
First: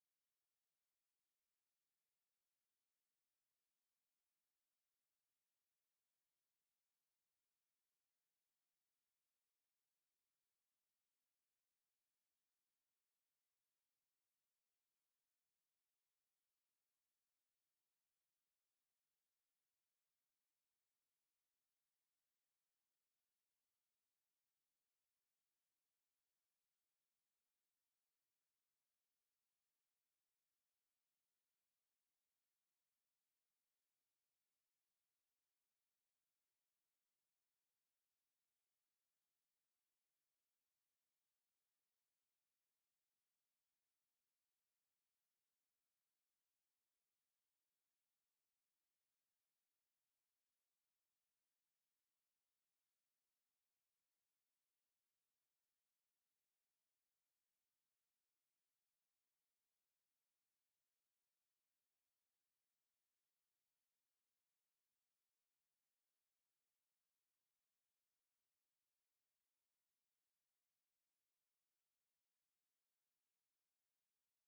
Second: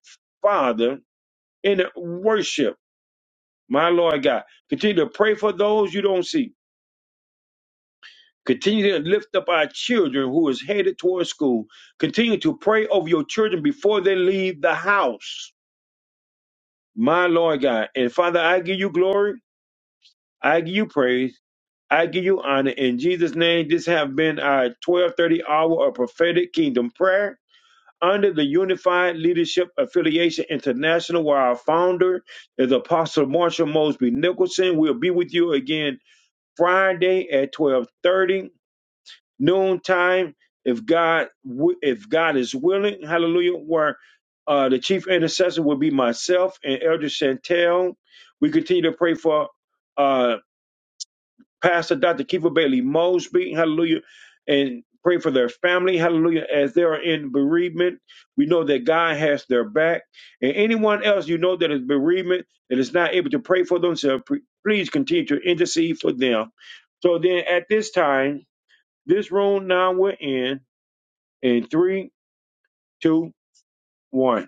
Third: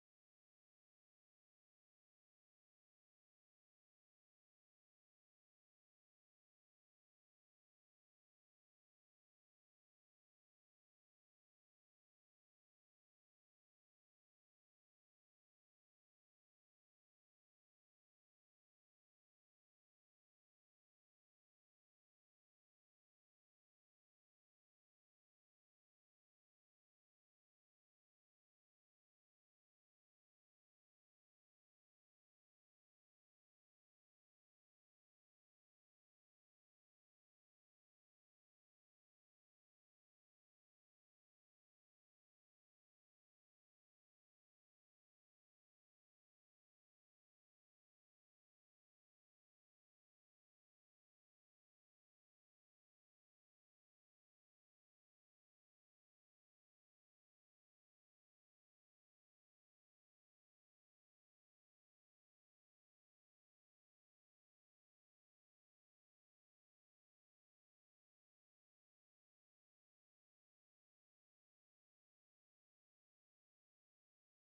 Speaker 1: Father in worship, my Lord God. Continue to pray for those you don't see Continue to lift up our children who is headed towards school. Continue to pray over your children before they leave the house. My Lord God. And Father, I give you glory. I give you praise. I give you honor. In Jesus' name, this have been our 1230 hour of prophetic kingdom prayer under the Unified Leadership Affiliation International, where our founder is Apostle Marshall Mosby Nicholson. We'll be with you again Friday at 1230 noontime, if God wi- if God is willing, hallelujah, where uh, the chief intercessor will be myself and Elder Chantel. We continue to pray for uh, Pastor Dr. Kiefer Bailey Mosby, hallelujah, and pray for their family, hallelujah, as they are in bereavement. We know that God has their back. And anyone else you know that is bereavement, that is not able to pray for themselves, pre- please continue to intercede for them. So then at this time, this room now we're in. in three, two, one.